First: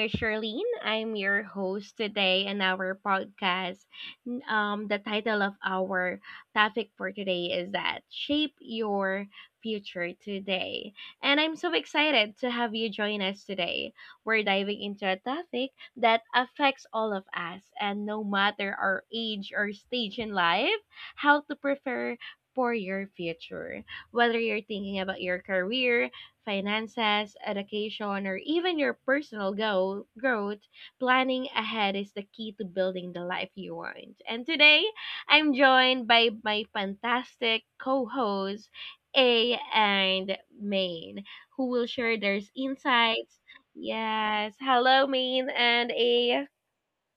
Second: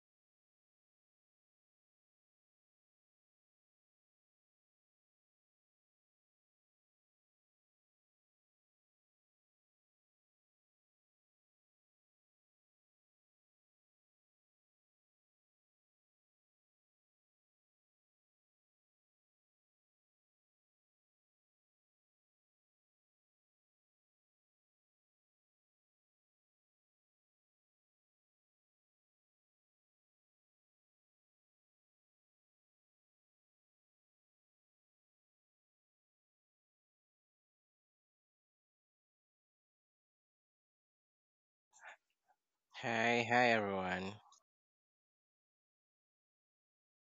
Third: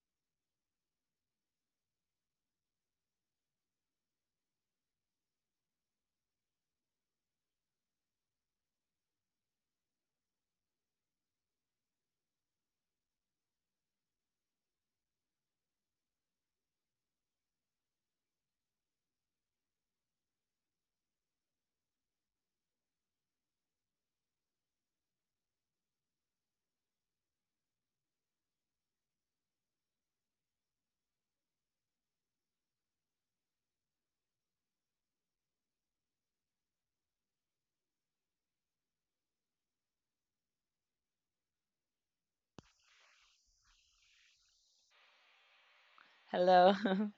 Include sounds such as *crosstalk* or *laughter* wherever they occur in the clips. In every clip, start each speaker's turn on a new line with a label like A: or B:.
A: is Charlene. I'm your host today in our podcast. The title of our topic for today is that shape your future today. And I'm so excited to have you join us today. We're diving into a topic that affects all of us, and no matter our age or stage in life, how to prepare for your future whether you're thinking about your career finances, education, or even your personal growth, planning ahead is the key to building the life you want. And today, I'm joined by my fantastic co hosts, A and Main, who will share their
B: Hi, hi
A: insights.
B: everyone.
A: Yes. Hello, Main and A.
C: Hello. *laughs*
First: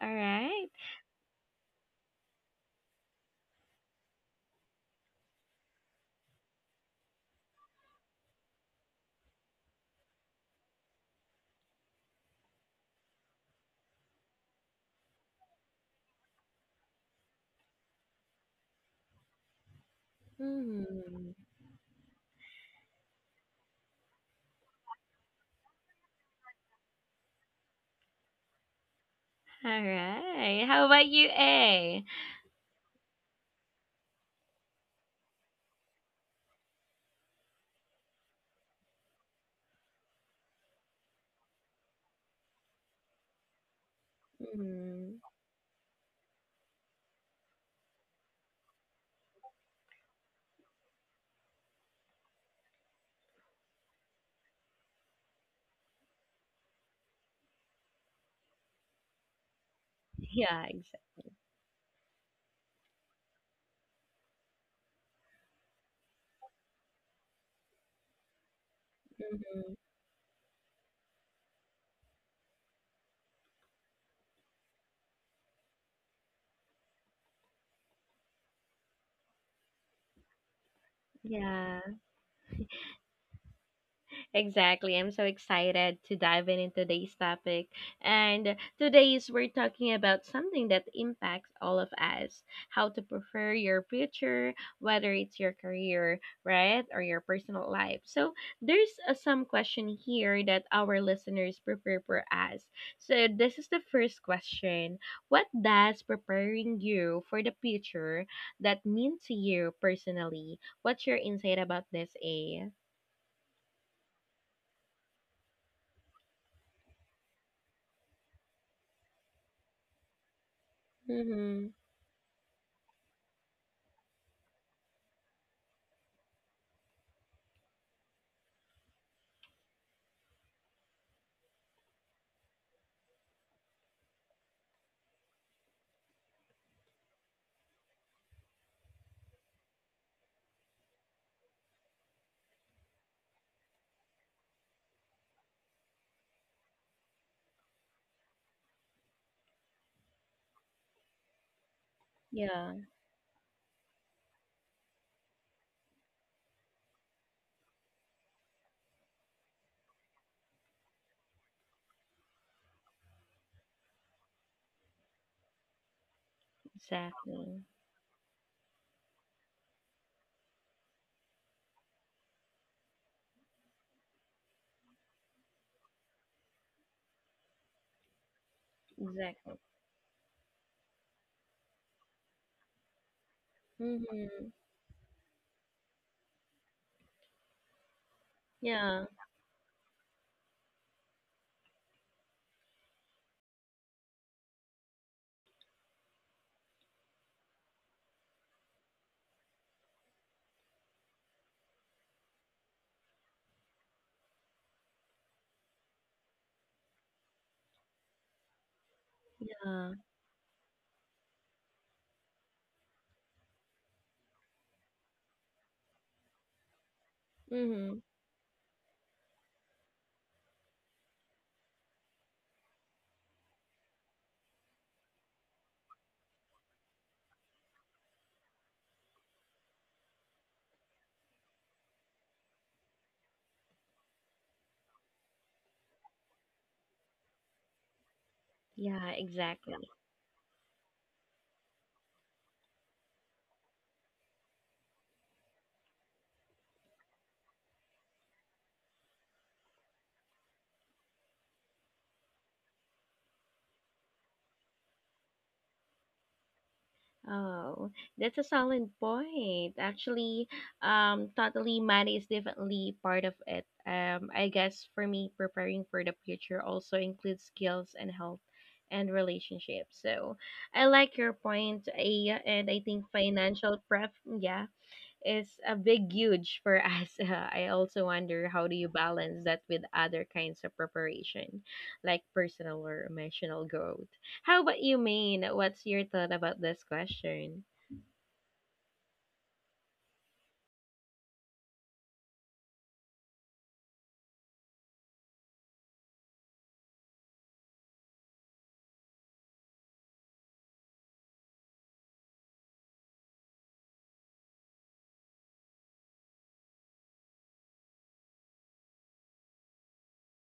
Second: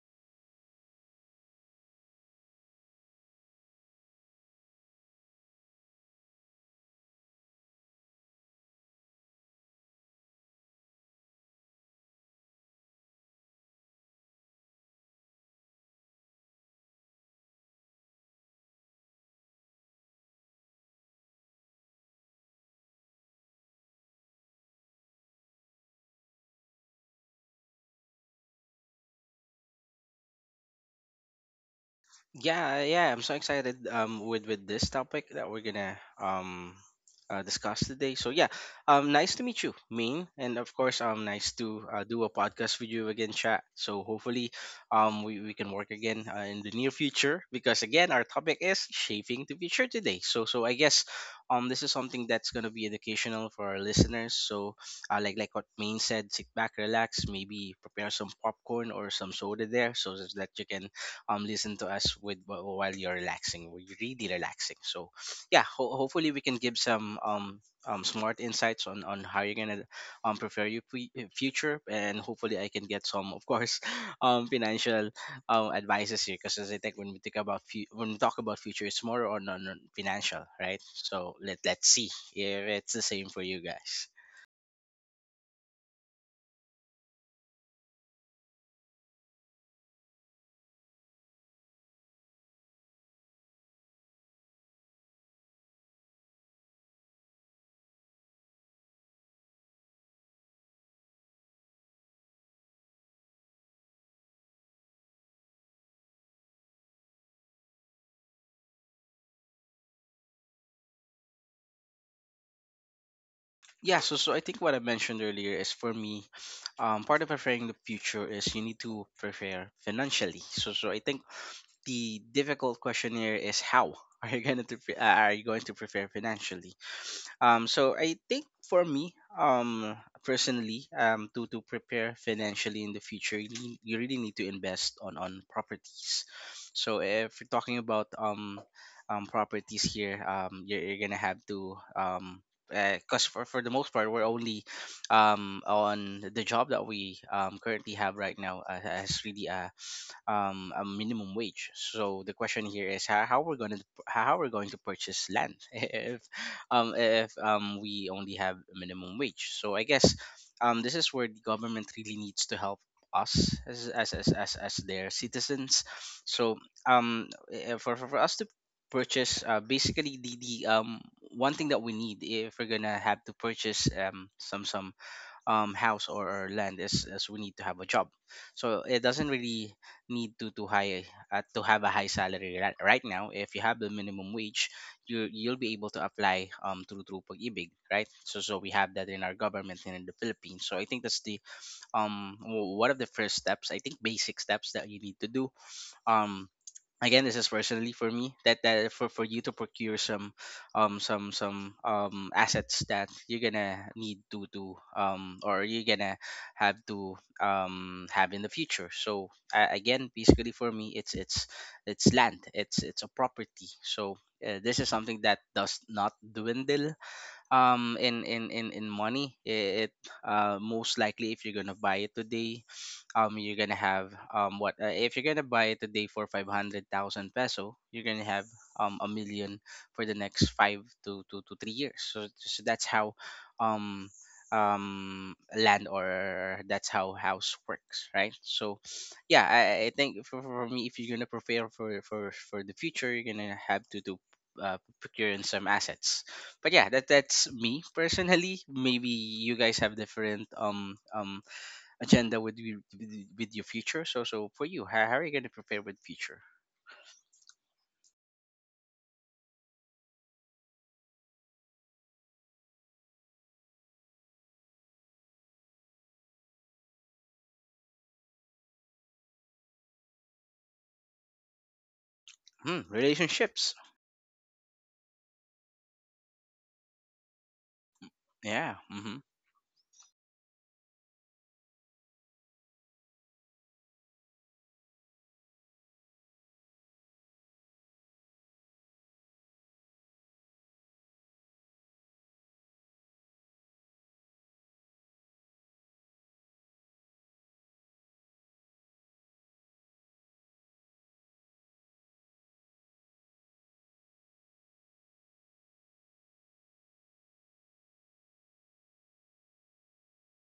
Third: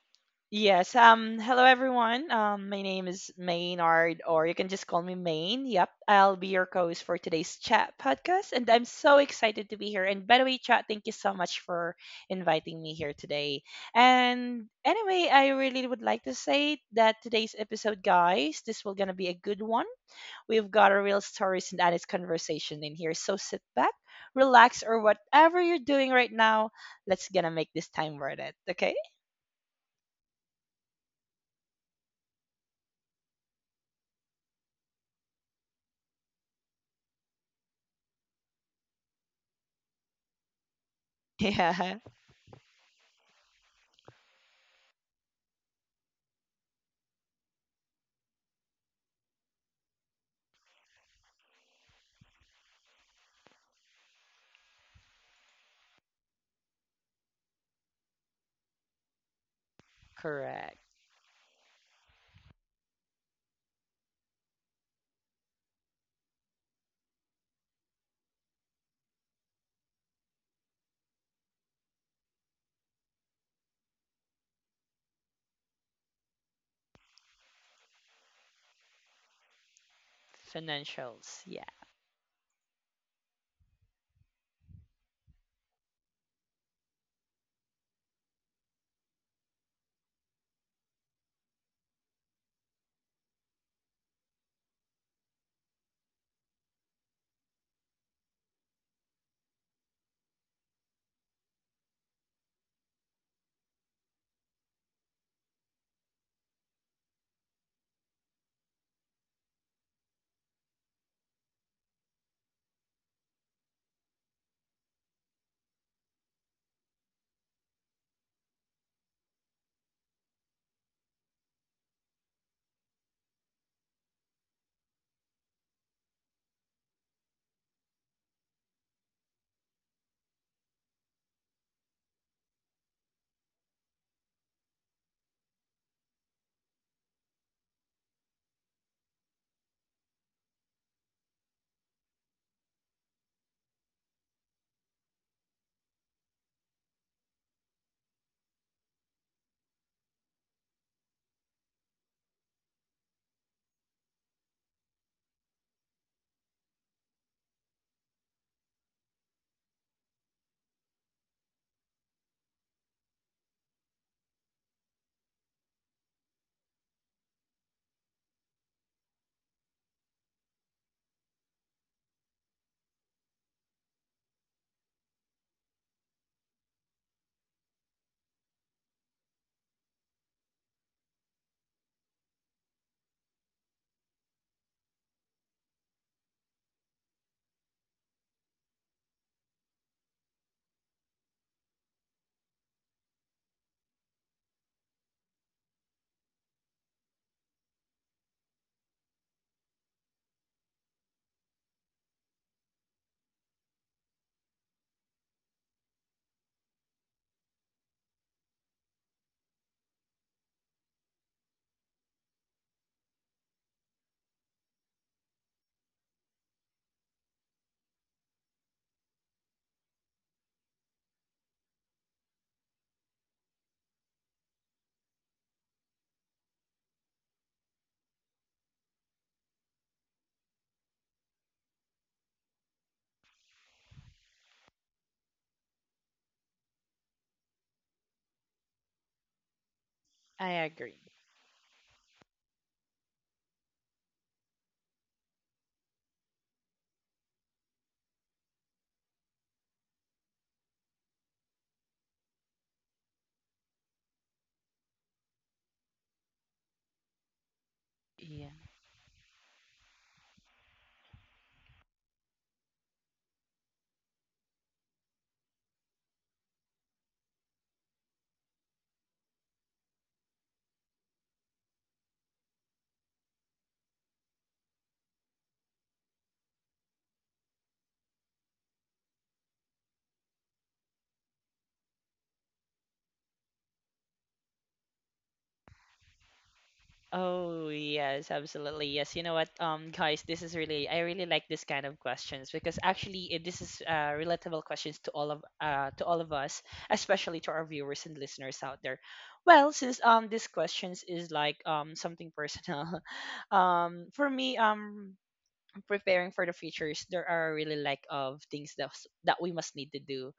A: All right.
C: Yes. Hello, everyone. My name is Maynard, or you can just call me Main. Yep. I'll be your co-host for today's chat podcast, and I'm so excited to be here. And by the way, chat, thank you so much for inviting me here today. And anyway, I really would like to say that today's episode, guys, this will gonna be a good one. We've got a real
A: Mhm.
C: stories and honest conversation in here. So sit back, relax, or whatever you're doing right now. Let's gonna make this time worth it, okay?
A: All right. How about you, A?
B: Yeah, yeah, I'm so excited with this topic that we're gonna discuss today. So yeah, nice to meet you, Main, and of course
C: *laughs*
B: nice to
C: Yeah,
B: do a podcast with you again, chat. So hopefully
A: Mhm.
B: we can work again in the near future because again our topic is shaping the future today. So I guess this is something that's gonna be educational for our listeners. So like what Main said, sit back, relax, maybe prepare some popcorn or some soda there so that you
A: Yeah,
C: correct.
B: can
A: exactly.
B: listen to us with while you're relaxing we really relaxing so yeah hopefully we can give some smart insights on how you're gonna prepare your future, and hopefully I can get some of course *laughs* financial advices here because as I think when we think about when we talk about future it's more on, on financial, right? So
C: Financials.
B: let
C: Yeah,
A: Yeah.
B: let's see if it's the same for you guys.
A: Exactly. I'm so excited to dive in into today's topic. And today's we're talking about something that impacts all of us. How to prefer your future, whether it's your career, right, or your personal life. So there's some question here that our listeners prepare for us. So this is the first question. What does preparing you for the future that mean to you personally? What's your insight about this, A?
B: Yeah, so so I think what I mentioned earlier is for me part of preparing the future is you need to prepare financially. So I think the difficult question here is how *laughs* are you going to are you going to prepare financially. So I think for me, personally, to prepare financially in the future, you, you really need to invest on properties. So if you're talking about properties here, you're gonna have to Because for the most part, we're only on the job that we currently have right now has really a minimum wage. So the question
A: Yeah,
B: here is how we're going to how we're going to purchase land *laughs* if we only have a minimum wage. So I guess this is where the government really needs to help us as as their citizens. So
A: exactly.
B: for us to purchase basically the one thing that we need if we're gonna have to purchase some house or land as we need to have a job, so it doesn't
A: Exactly.
B: really need to high to have a high salary right, right now. If you have the minimum
A: Mm-hmm.
B: wage, you you'll be able to apply through Pag-IBIG, right? So so we
A: Yeah,
B: have that in our government and in the Philippines, so I think that's the one of the first steps, I think, basic steps that you need to do. um Again, this is personally for me that that for you to procure some some assets that you're gonna need to or you're gonna have to have in the future. So
A: yeah.
B: again, basically for me, it's it's land, it's a property. So this is something that does not dwindle
A: Mm-hmm.
B: in money, it most likely if you're gonna buy it today you're gonna have what if you're gonna buy it today for 500,000 peso, you're gonna have a million for the next 5 to 3 years. So, so that's how um land, or that's how house works, right? So
A: Yeah,
B: yeah,
A: exactly.
B: I think for
C: I
B: me, if you're
C: agree.
B: gonna prepare for the future, you're gonna have to do procure in some assets. But yeah, that that's me personally. Maybe you guys have different agenda with you, with with your future. So for you, how are you going to prepare with future?
A: Oh, that's a
C: Yeah.
A: solid point. Actually, totally money is definitely part of it. I guess for me, preparing for the future also includes skills and health and relationships. So I like your point, Aya, and
B: Hmm,
A: I think
B: relationships.
A: financial prep, yeah, is a big huge for *laughs* us. I also wonder how
B: Yeah.
A: do you
B: Mm-hmm.
A: balance that with other kinds of preparation, like personal or emotional growth. How about you, Maine? What's your thought about this question?
C: Oh, yes, absolutely. Yes. You know what, guys, this is really I really like this kind of questions because actually this is relatable questions to all of us, especially to our viewers and listeners out there. Well, since this questions is like something personal, *laughs* for me preparing for the futures there are really like of things that we must need to do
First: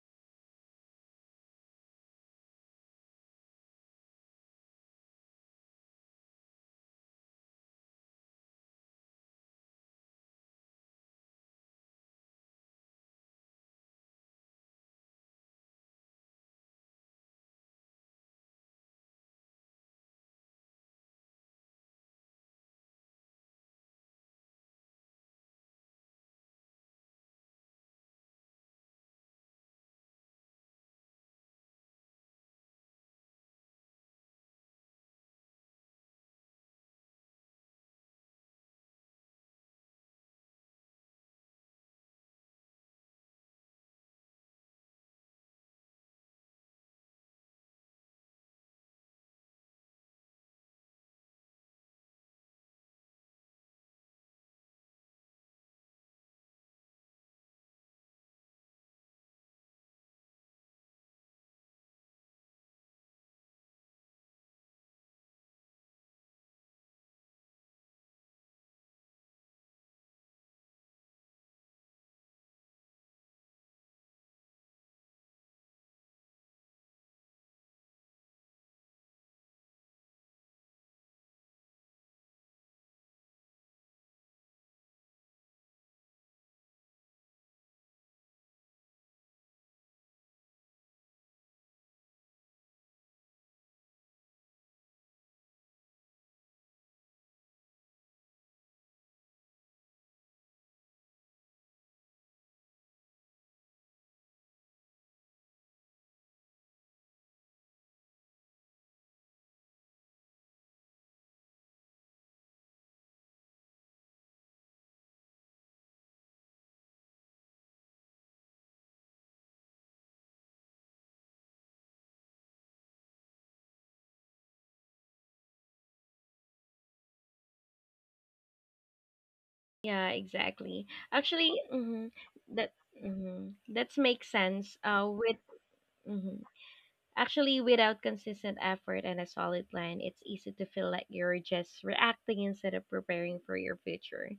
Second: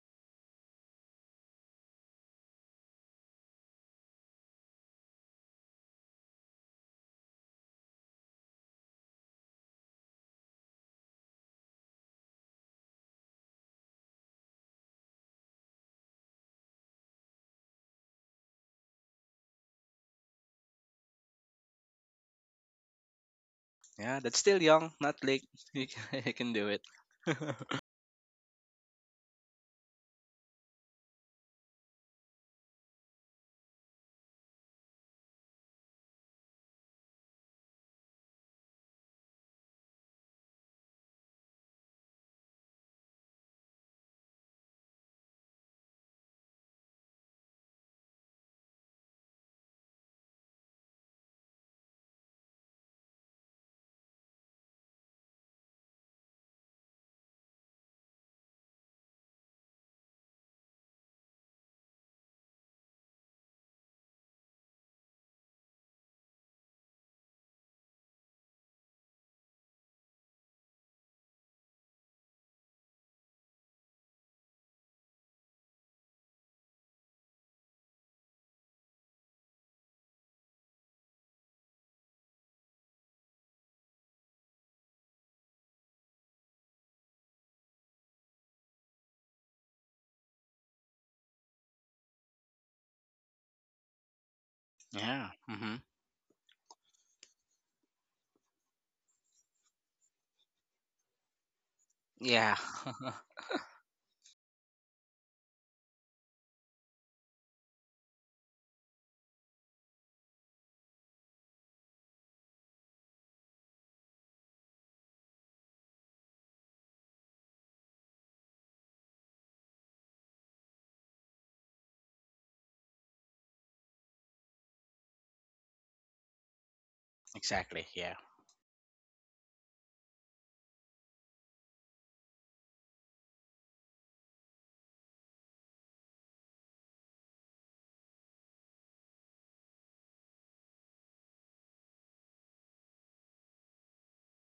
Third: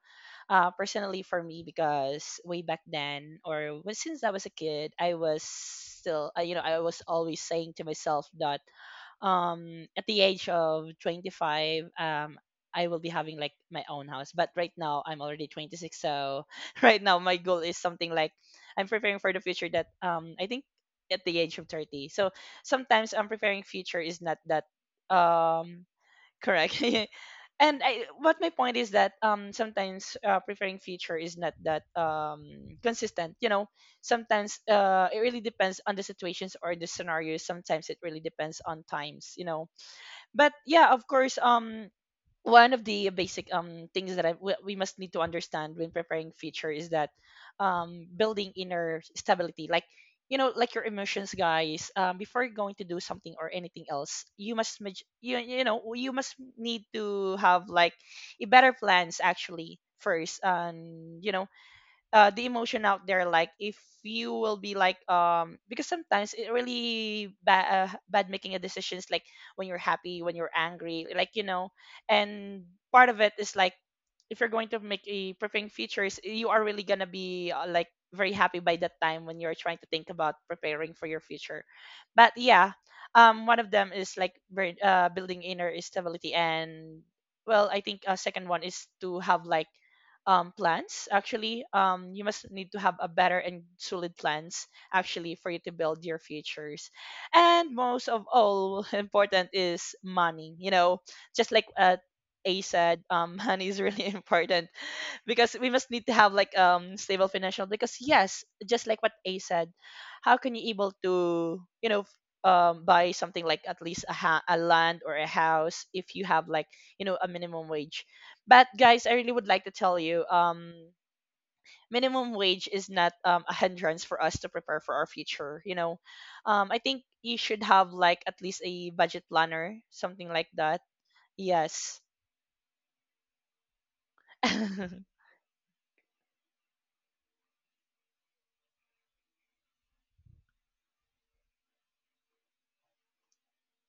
C: personally for me because way back then since I was a kid, I was still, you know, I was always saying to myself that at the age of 25, I will be having like my own house. But right now, I'm already 26. So *laughs* right now, my goal is something like I'm preparing for the future that I think at the age of 30. So sometimes I'm preparing future is
B: Yeah,
C: not
B: that's
C: that.
B: still young, not late. *laughs*
C: Um,
B: You can do
C: Correct. *laughs*
B: it. *laughs*
C: And what my point is that sometimes preferring feature is not that consistent. You know, sometimes it really depends on the situations or the scenarios. Sometimes it really depends on times. You know, but yeah, of course. One of the basic things that I, we must need to understand when preparing feature is that building inner stability, like like your emotions, guys, before you're going to do something or anything else, you must maj- you know you must need to have like a better plans actually first, and the emotion out there, like if you will be like because sometimes it really bad making a decisions, like when you're happy, when you're angry, like, and part of it is like, if you're going to make a preparing features, you are really gonna be like very happy by that time when you're trying to think about preparing for your future. But yeah, one of them is like, building inner stability. And well, I think a second one is to have like plans actually, you must need to have a better and solid
B: Yeah. Mm-hmm.
C: plans actually for you to build your futures, and most of all, *laughs* important is money, just like
B: Yeah. *laughs*
C: A said, *laughs* money is really *laughs* important because we must need to have like stable financial, because yes, just like what A said, how can you able to buy something like at least a land or a house if you have like, a minimum wage? But guys, I really would like to tell you, minimum wage is not a hindrance for us to prepare for our future. I think
B: Exactly.
C: you
B: Yeah.
C: should have like at least a budget
A: Yeah,
C: planner, something
A: exactly.
C: like that.
A: Actually, mhm,
C: Yes.
A: that mhm, that makes sense. With
C: *laughs*
A: mhm. Actually, without consistent effort and a solid plan, it's easy to feel like you're just reacting instead of preparing for your future.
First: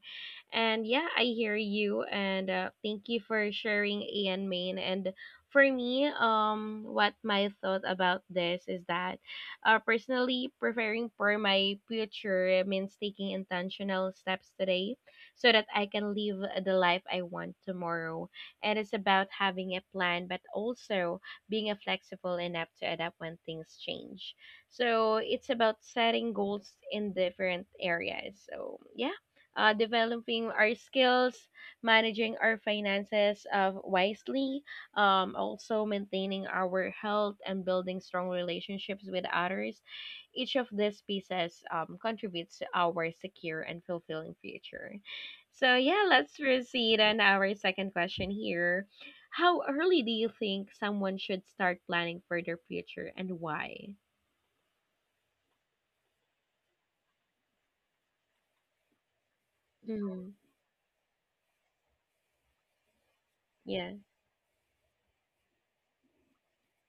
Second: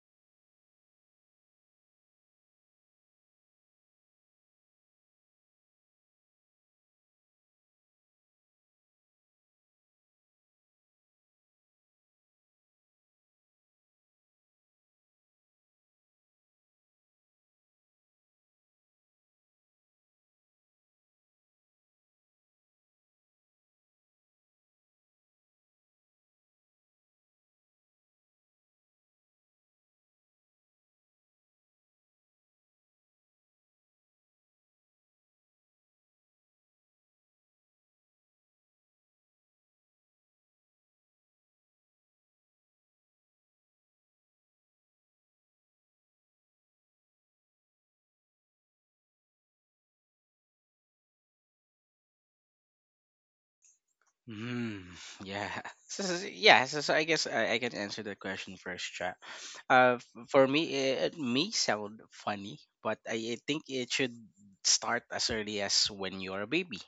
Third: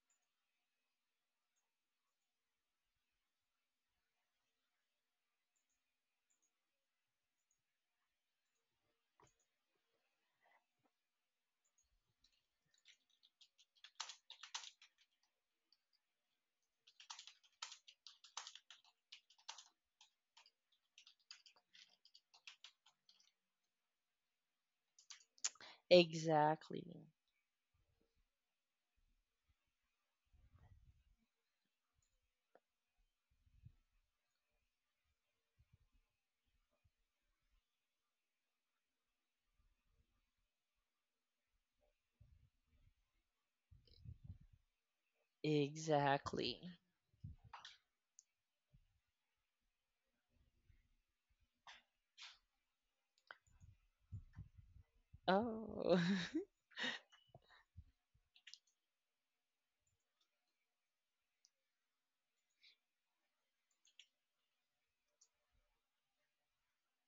A: And yeah, I hear you, and thank you for sharing, Ian Main. And for me, what my thought about this is that, personally, preparing for my future means taking intentional steps today, so that I can live the life I want tomorrow. And it's about having a plan, but also being a flexible and apt to adapt when things change. So it's about setting goals
C: Exactly.
A: in different areas. So yeah, developing our skills, managing our finances wisely, also maintaining our health and building strong relationships with others. Each of these pieces contributes to our secure and fulfilling future. So yeah, let's
C: Exactly.
A: proceed on our second question here, how early do you think someone should start planning for their future and why?
B: Mm, yeah.
C: Oh,
B: *laughs* So, yeah. So, so I guess I can answer the question first, chat.
A: Mm-hmm.
B: For me, it may sound funny, but I think
A: Yeah,
B: it should start as early as when you're a baby.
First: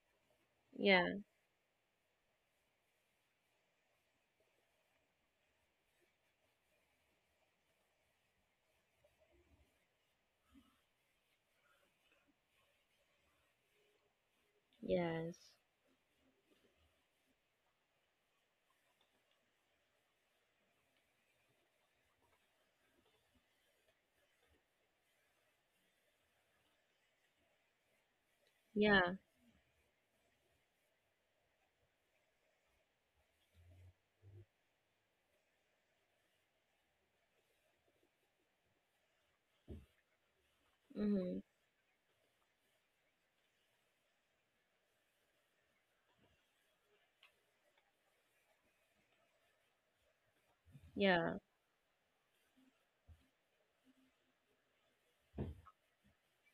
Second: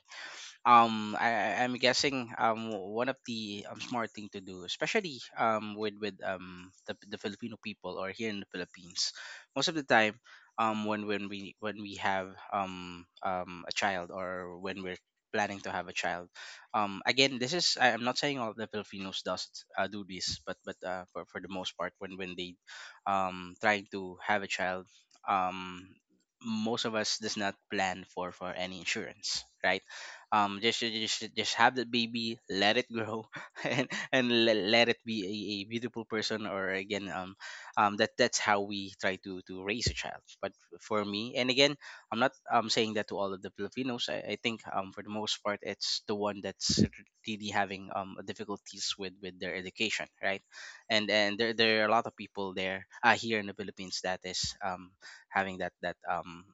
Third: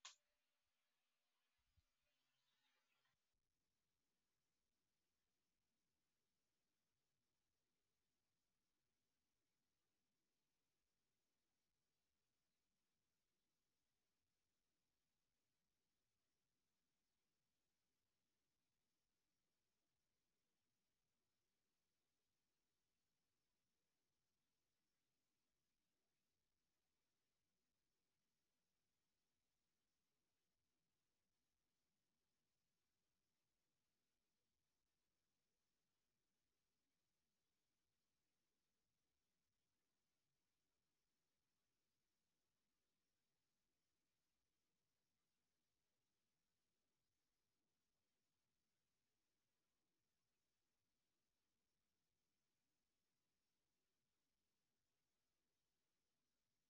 A: yeah,
B: I, I'm guessing one of the smart thing to do, especially with the Filipino people or here in the Philippines, most of the time when we when we have a child, or when we're
A: yes.
B: planning to have a child, again this is I'm not saying all the Filipinos does do this, but for the most part when they trying to have a child, um most of us does not plan for any
A: Yeah.
B: insurance, right? Just have that baby, let it grow *laughs* and let, let it be a beautiful person. Or again that that's how we try to raise a child. But for me,
A: Mm-hmm.
B: and again, I'm not saying that to all of the Filipinos, I think for the most part it's the one that's really having difficulties with their education, right? And
A: Yeah.
B: there, there are a lot of people there here in the Philippines that is having that that um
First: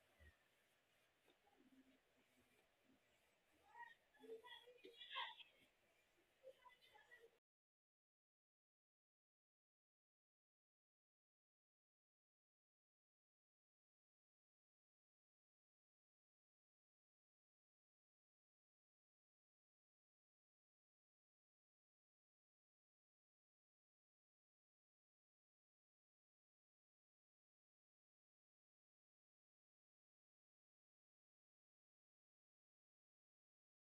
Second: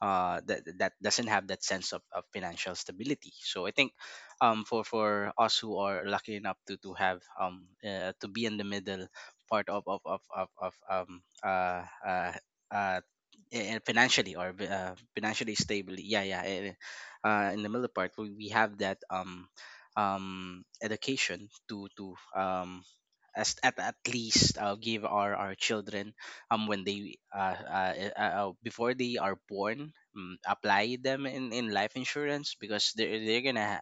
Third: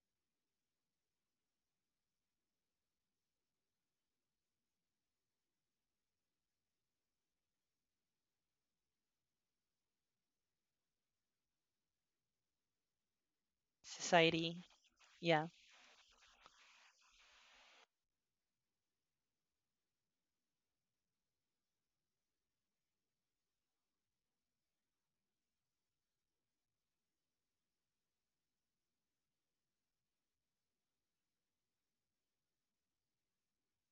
B: uh, that that doesn't have that sense of financial stability. So I think for us who are lucky enough to have to be in the middle part of of uh
C: *laughs*
B: financially, or
C: society. Yeah.
B: financially stable, yeah yeah in the middle part, we have that education to as at least give our children when they before they are born, apply them in life insurance because they're gonna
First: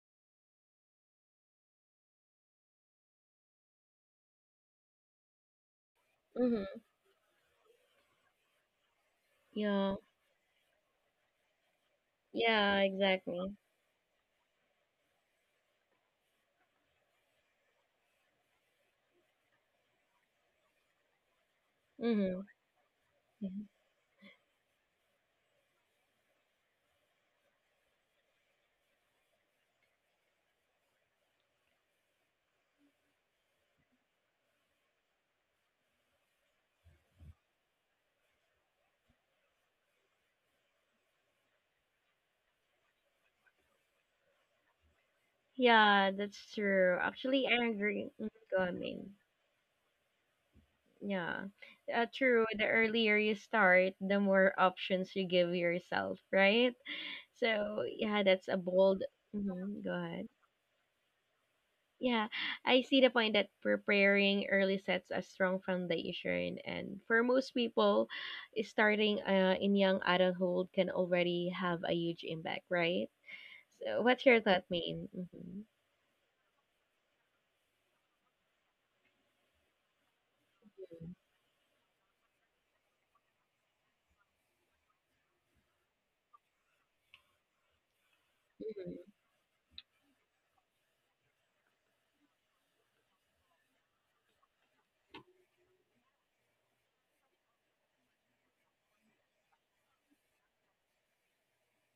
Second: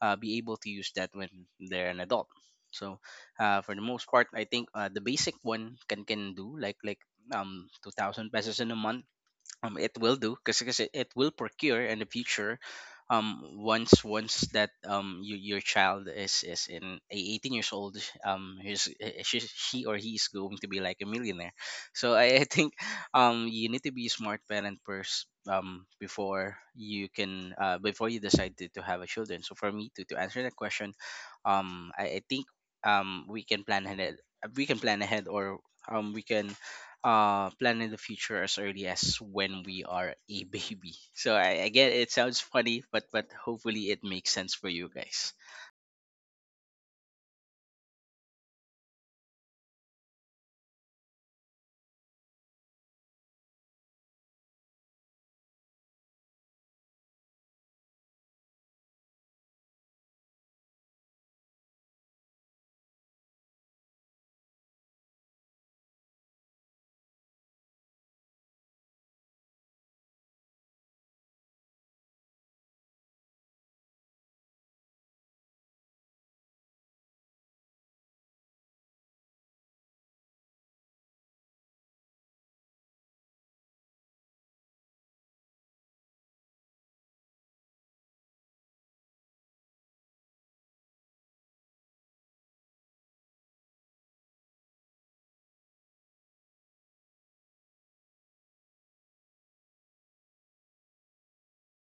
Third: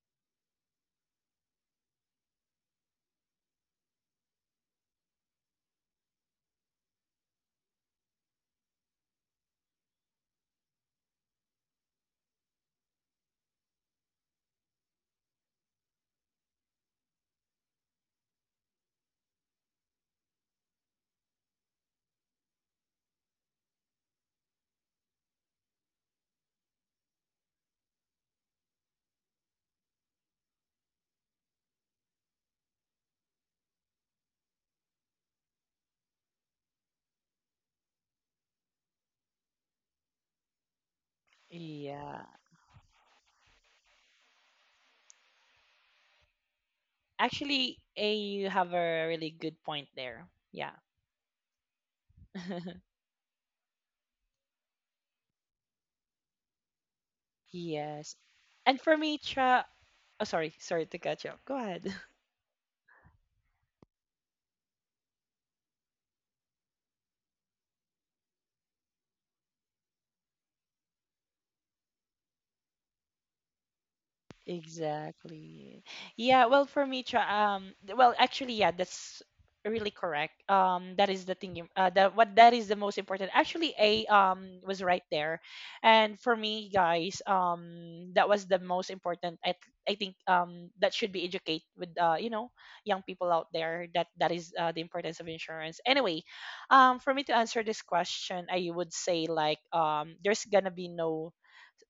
B: be able to use that when they're an adult. So for the most part I think the basic one can do
A: Mm-hmm.
B: like 2,000 pesos in a month, it
A: Yeah.
B: will do, because it will procure in the future.
A: Yeah, exactly.
B: Once once that you, your child is in a- 18 years old, he's, she or he is going to be like a millionaire. So
A: Mm-hmm.
B: I think
A: Mm-hmm.
B: you need to be a smart parent first before you can before you decide to have a children. So for me to answer that question, I think we can plan ahead, we can plan ahead, or we can plan in the future as early as when we are a *laughs* baby. So I get
C: Yeah.
B: it sounds funny, but hopefully it makes sense for you guys.
A: Yeah, that's true. Actually,
C: Actually,
A: I
C: A,
A: agree. Mhm.
C: you have
A: Go on,
C: a
A: Min.
C: really good point there. Yeah.
A: Yeah. True.
C: *laughs*
A: The earlier you start, the more options you give yourself, right? So,
C: Yes.
A: yeah, that's a
C: And for me,
A: bold.
C: tra.
A: Hmm. Go
C: Oh,
A: ahead.
C: sorry. Sorry to catch up. Go ahead.
A: Yeah, I see the point that preparing early sets a strong foundation, and for most people, starting in young adulthood can already have a huge impact, right? So, what's your thought, Main? Mm-hmm.
C: Exactly. Yeah, well for me tra- um th- well, actually, yeah, that's really correct. That is the thing, you, that what that is the most important. Actually A was right there. And for me, guys, that was the most important. I think that should be educate with, young people out there, that is the importance of insurance. Anyway, for me to answer this question, I would say like, there's going to be no,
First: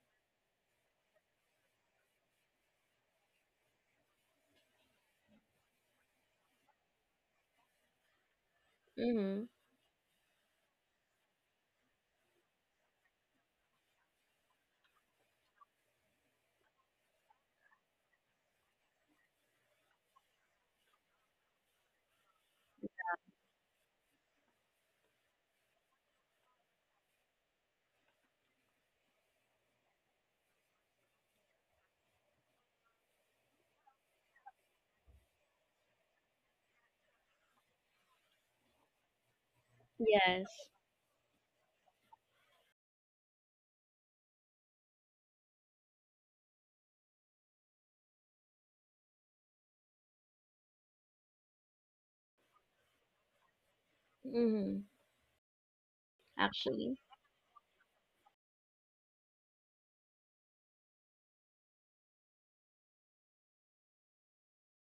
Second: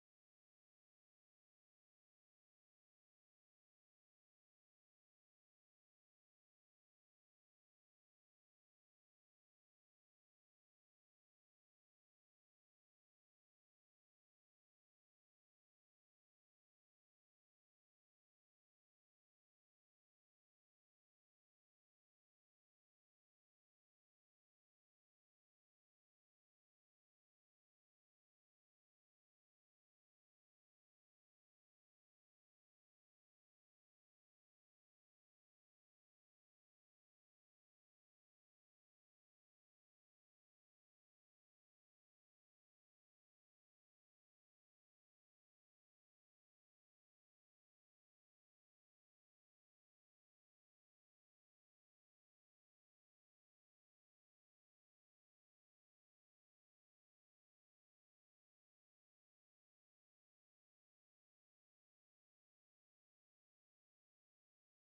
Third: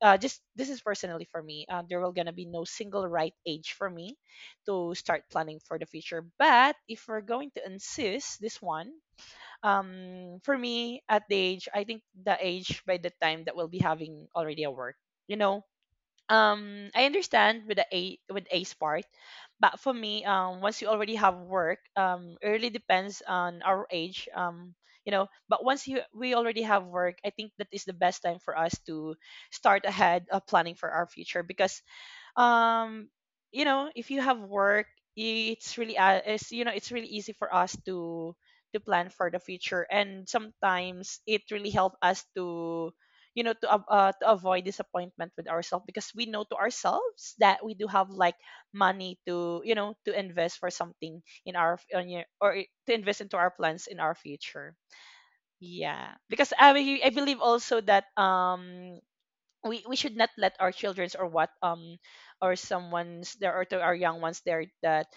C: just this is personally for me. There will gonna be no single right age for me to start planning for the future. But if we're going to insist this one,
A: Mm-hmm.
C: for me I think the age by the time that we'll be having already a work. You know, I understand with the A, with ace part, but for me, once you already have work, it really depends on our age. You know, but once you we already have work, I think that is the best time for us to start ahead of planning for our future, because um if you have work, I- it's really it's you know it's really easy for us to plan for the future, and
A: Yes.
C: sometimes it really help us to to to avoid disappointment with ourselves, because we know to ourselves that we do have like money to to invest for something, in our f- on your, or I- to invest into our plans in our future.
A: Mm-hmm,
C: Yeah, because I
A: actually.
C: believe also that we should not let our childrens or what, or someone's there, or to our young ones there, that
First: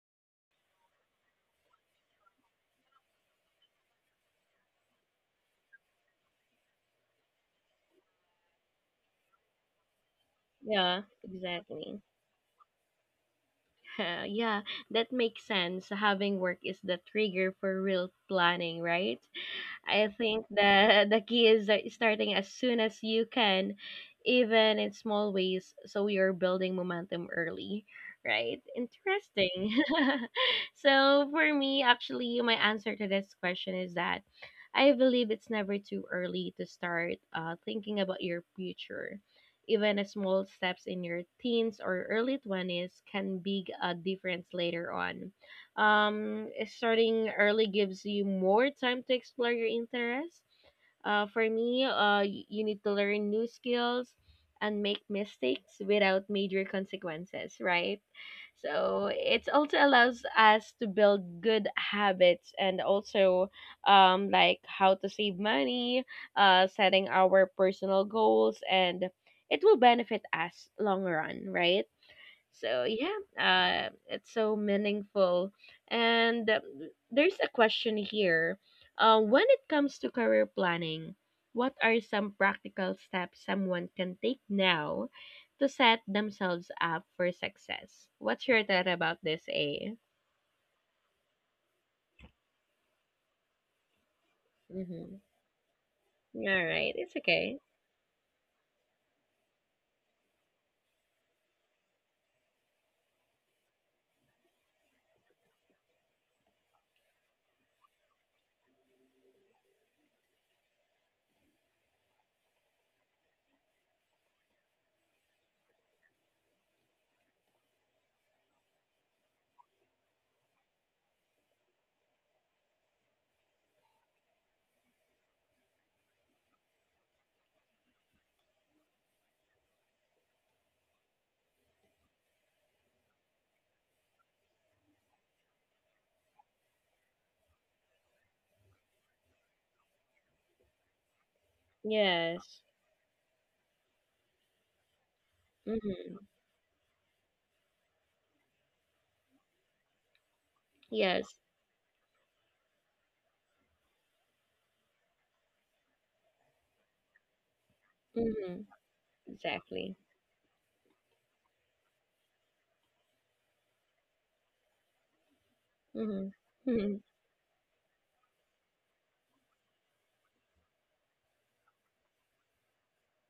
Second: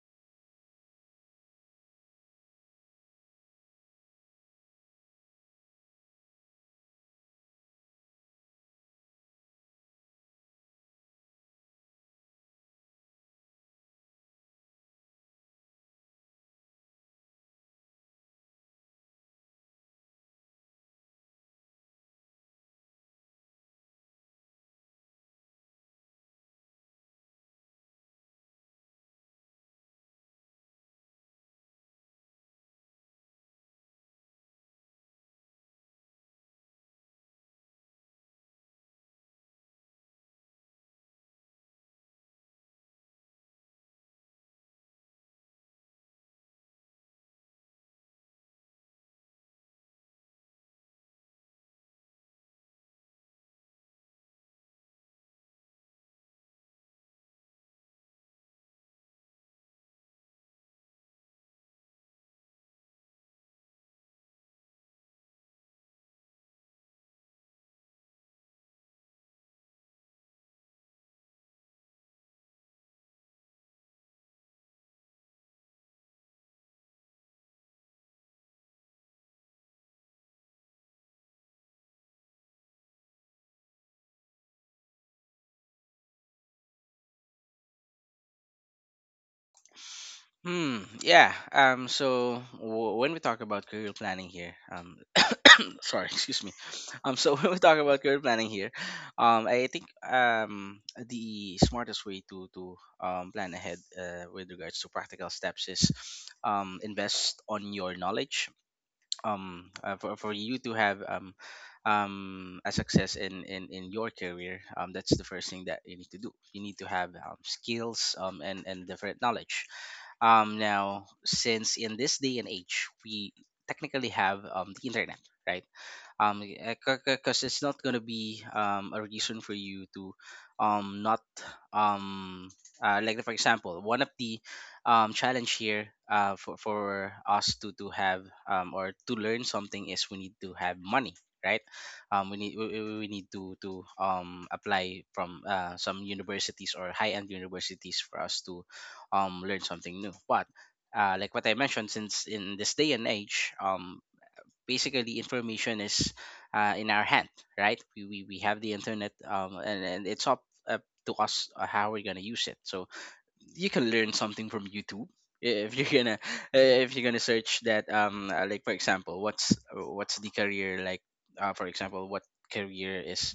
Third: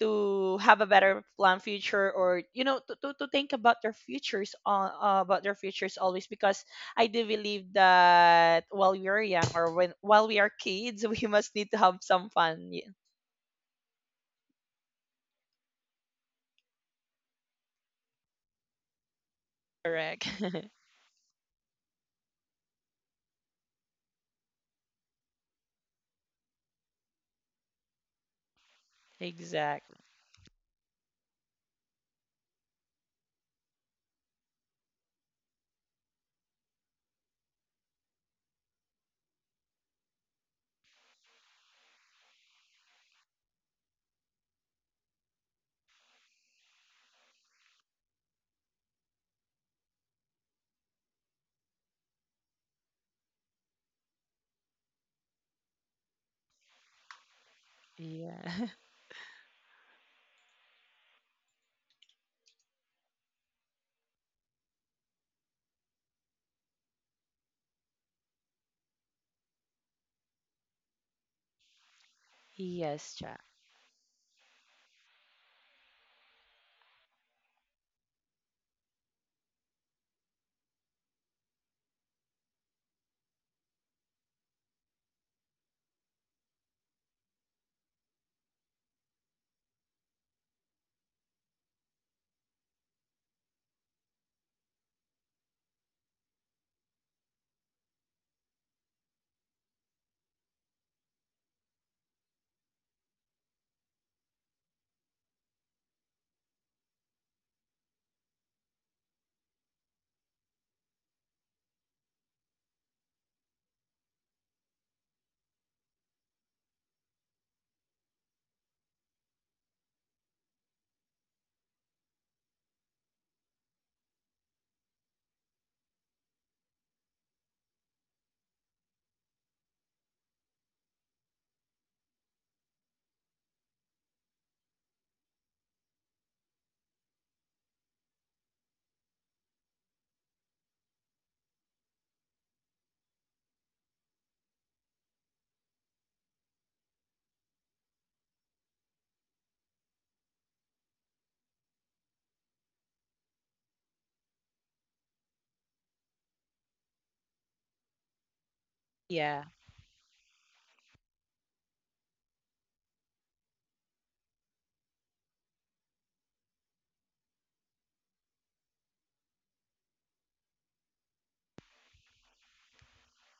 C: to have a better plan future, or to think about their futures always, because I do believe that while we are young, or when while we are kids, *laughs*
A: Yeah,
C: we must need to have
A: exactly.
C: some fun. Yeah.
A: *laughs* Yeah, that makes sense. Having work is the trigger for real planning, right? I
C: Correct.
A: think the key is that starting as soon as you can, even in small ways, so you're building momentum early, right?
C: *laughs*
A: Interesting.
C: Exactly.
A: *laughs* So for me, actually, my answer to this question is that I believe it's never too early to start thinking about your future. Even a small steps in your teens or early 20s can be a difference later on. Starting early gives you more time to explore your interests. You need to learn new skills and make mistakes without major consequences, right?
C: Yeah. *laughs*
A: So it also allows us to build good habits and also like how to save money, setting our personal goals, and it will benefit us long run, right? So
C: Yes,
A: yeah,
C: Jack.
A: it's so meaningful. And there's a question here. When it comes to career planning, what are some practical steps someone can take now to set themselves up for success? What's your thought about this, A?
B: Hmm yeah, so when we talk about career planning here
A: Mm-hmm.
B: *coughs* sorry *laughs* excuse me.
A: All right, it's
B: So *laughs* when we
A: okay.
B: talk about career planning here, I think the smartest way to plan ahead with regards to practical steps is invest on your knowledge for you to have a success in in your career. That's the first thing that you need to do. You need to have skills and different knowledge. Now, since in this day and age, we technically have the internet, right? Because it's not going to be a reason for you to not um like, for example, one of the challenge here for us to have or to learn something is we need to have money, right? We,
A: Yes.
B: we need to apply from some
A: Mm-hmm.
B: universities or high end universities for us to learn something new. But
A: Yes.
B: like what I mentioned, since in this day and age, basically information is in our hand, right? We, we have
A: Mm-hmm.
B: the internet,
C: Yeah.
A: Exactly.
B: and it's up, up to us how we're going to use it. So you can learn something from YouTube if you're gonna if
A: Mm-hmm.
B: you're
A: *laughs*
B: gonna search that like, for example, what's the career like for example, what career is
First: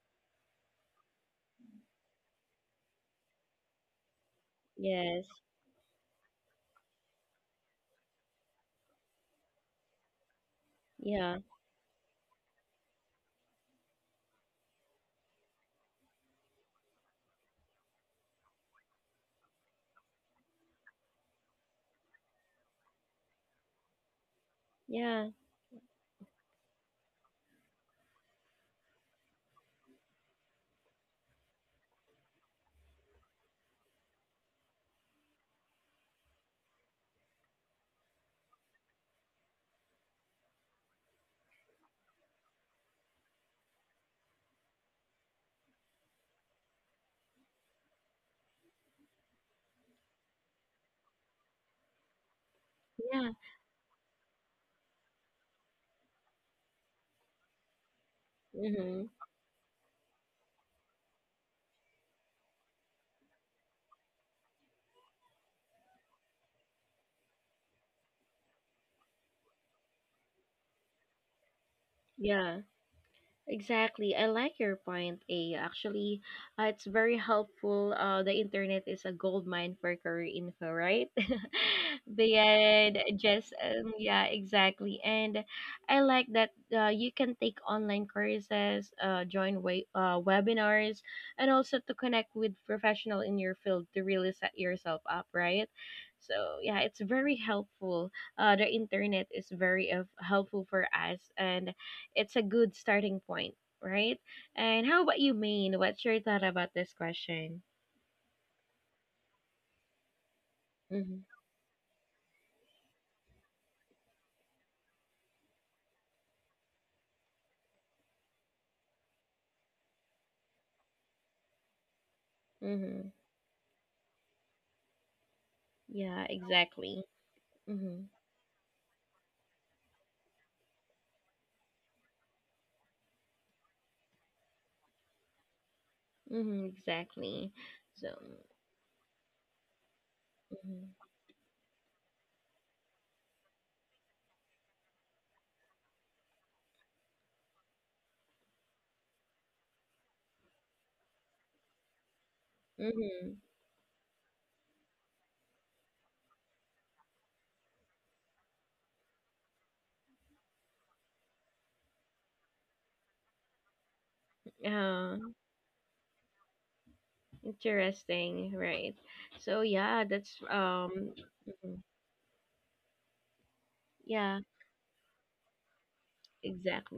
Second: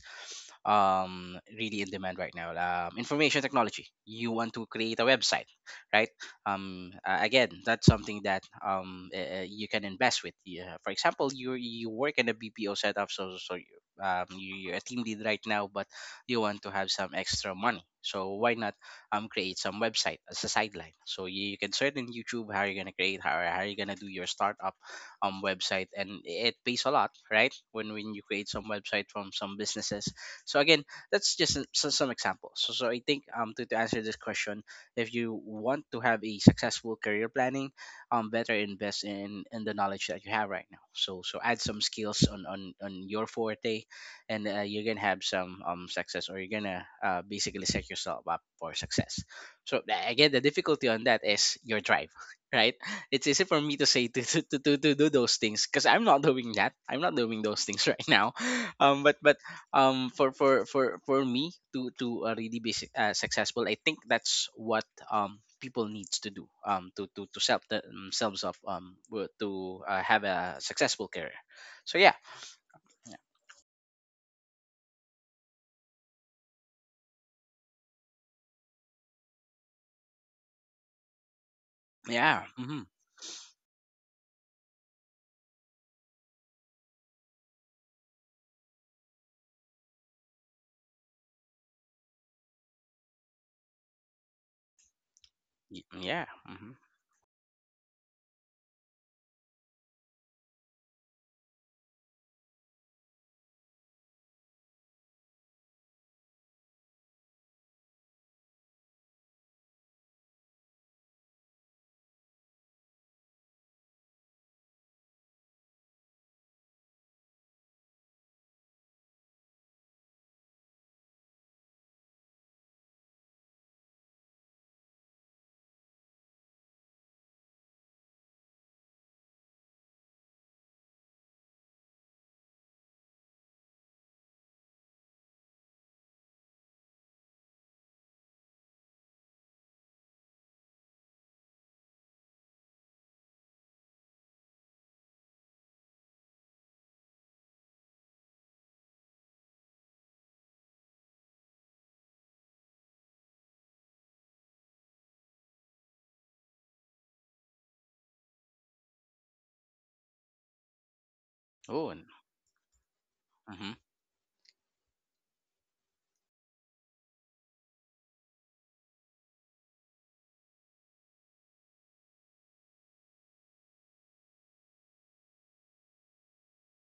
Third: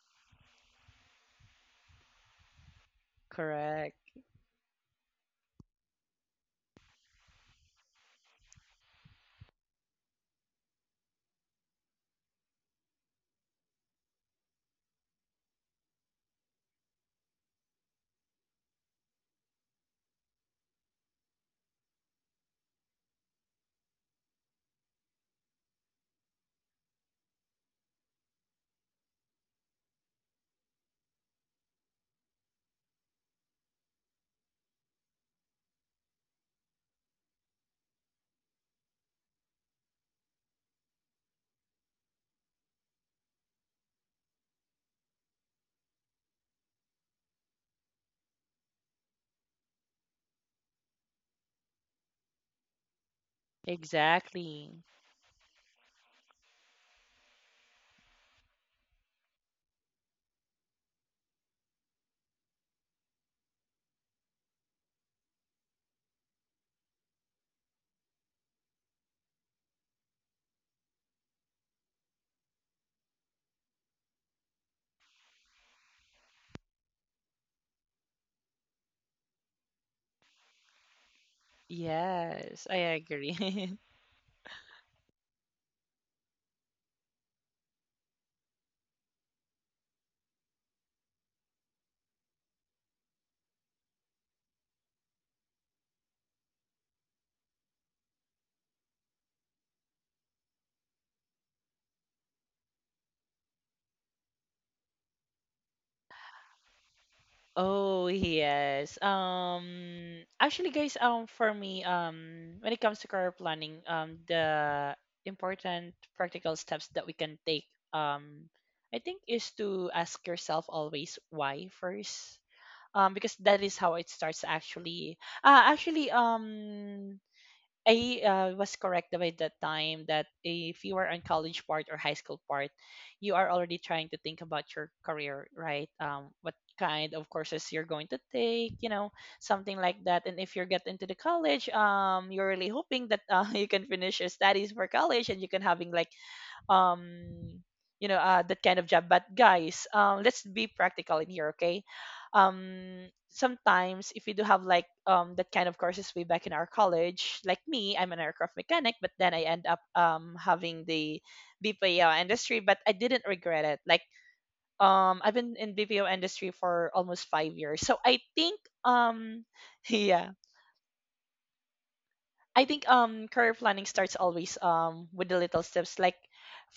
B: really in demand right now. Information technology,
C: Correct.
B: you want to create a
A: Yes.
B: website, right? Again, that's something that you can invest with. Yeah. For example,
A: Yeah.
B: you work in a BPO setup, so so you, you, you're a team lead right now, but you want to have some extra money. So why not create some website as a sideline. So you can search in YouTube how you're gonna create how you're gonna do your startup
A: Yeah.
B: website, and it pays a lot, right? When you create some website from some businesses. So again, that's just some examples. So I think to answer this question, if you want to have a successful career planning, better invest in the knowledge that you have right now. So add some skills on your forte, and you're gonna have some success, or you're gonna basically set yourself up for success. So again, the difficulty on that is your drive *laughs* right? It's
A: Yeah.
B: easy for me to say to *laughs* to,
C: Exactly.
B: to, to to do those things, because I'm not doing that, I'm not doing those things right now. *laughs*
A: Mm-hmm.
B: But For me to really be successful, I think that's what people needs to do, to set themselves up to have a successful career. So yeah,
A: Yeah.
B: yeah.
A: Exactly. I like your point, A. Actually, it's very helpful. The internet is a gold mine for career info, right? *laughs*
B: Yeah.
C: Yes, I
B: Mm-hmm.
A: Beyond just,
C: agree. *laughs*
A: yeah, exactly. And I like that you can take online courses, uh, join webinars, and also to connect with professional in your field to really set yourself up, right?
B: Yeah.
A: So
B: Hmm.
A: yeah, it's very helpful. The internet is very helpful for us and it's a good starting point, right? And how about you, Maine? What's your thought about this question?
C: Oh, yes. Actually, guys,
A: Mhm.
C: for me, when it comes to career planning, the important practical steps that we can take, um I think is to ask yourself always why first.
A: Mhm.
C: Because that is how it starts actually. Actually,
A: Yeah, exactly. Mhm.
C: I was correct by that time that if you are on college part or high school part, you are already trying to think about your career, right? What
A: Mhm,
C: kind of
A: exactly.
C: courses you're
A: So,
C: going to take, something like that. And if you
A: mhm.
C: get into the college, you're really hoping that *laughs* you can finish your studies for college, and you can having like um that kind of job. But guys, let's be practical in here, okay?
A: Mhm.
C: Sometimes if we do have like that kind of courses way back in our college, like me, I'm an aircraft mechanic, but then I end up having the
B: Oh.
C: BPO industry, but I didn't
B: Mm-hmm.
C: regret it, like
A: Uh,
C: I've been in BPO industry for almost 5 years, so I
A: interesting,
C: think
A: right? So, yeah,
C: *laughs*
A: that's
C: yeah.
A: mhm.
C: I think career planning starts
A: Yeah,
C: always with the little steps. Like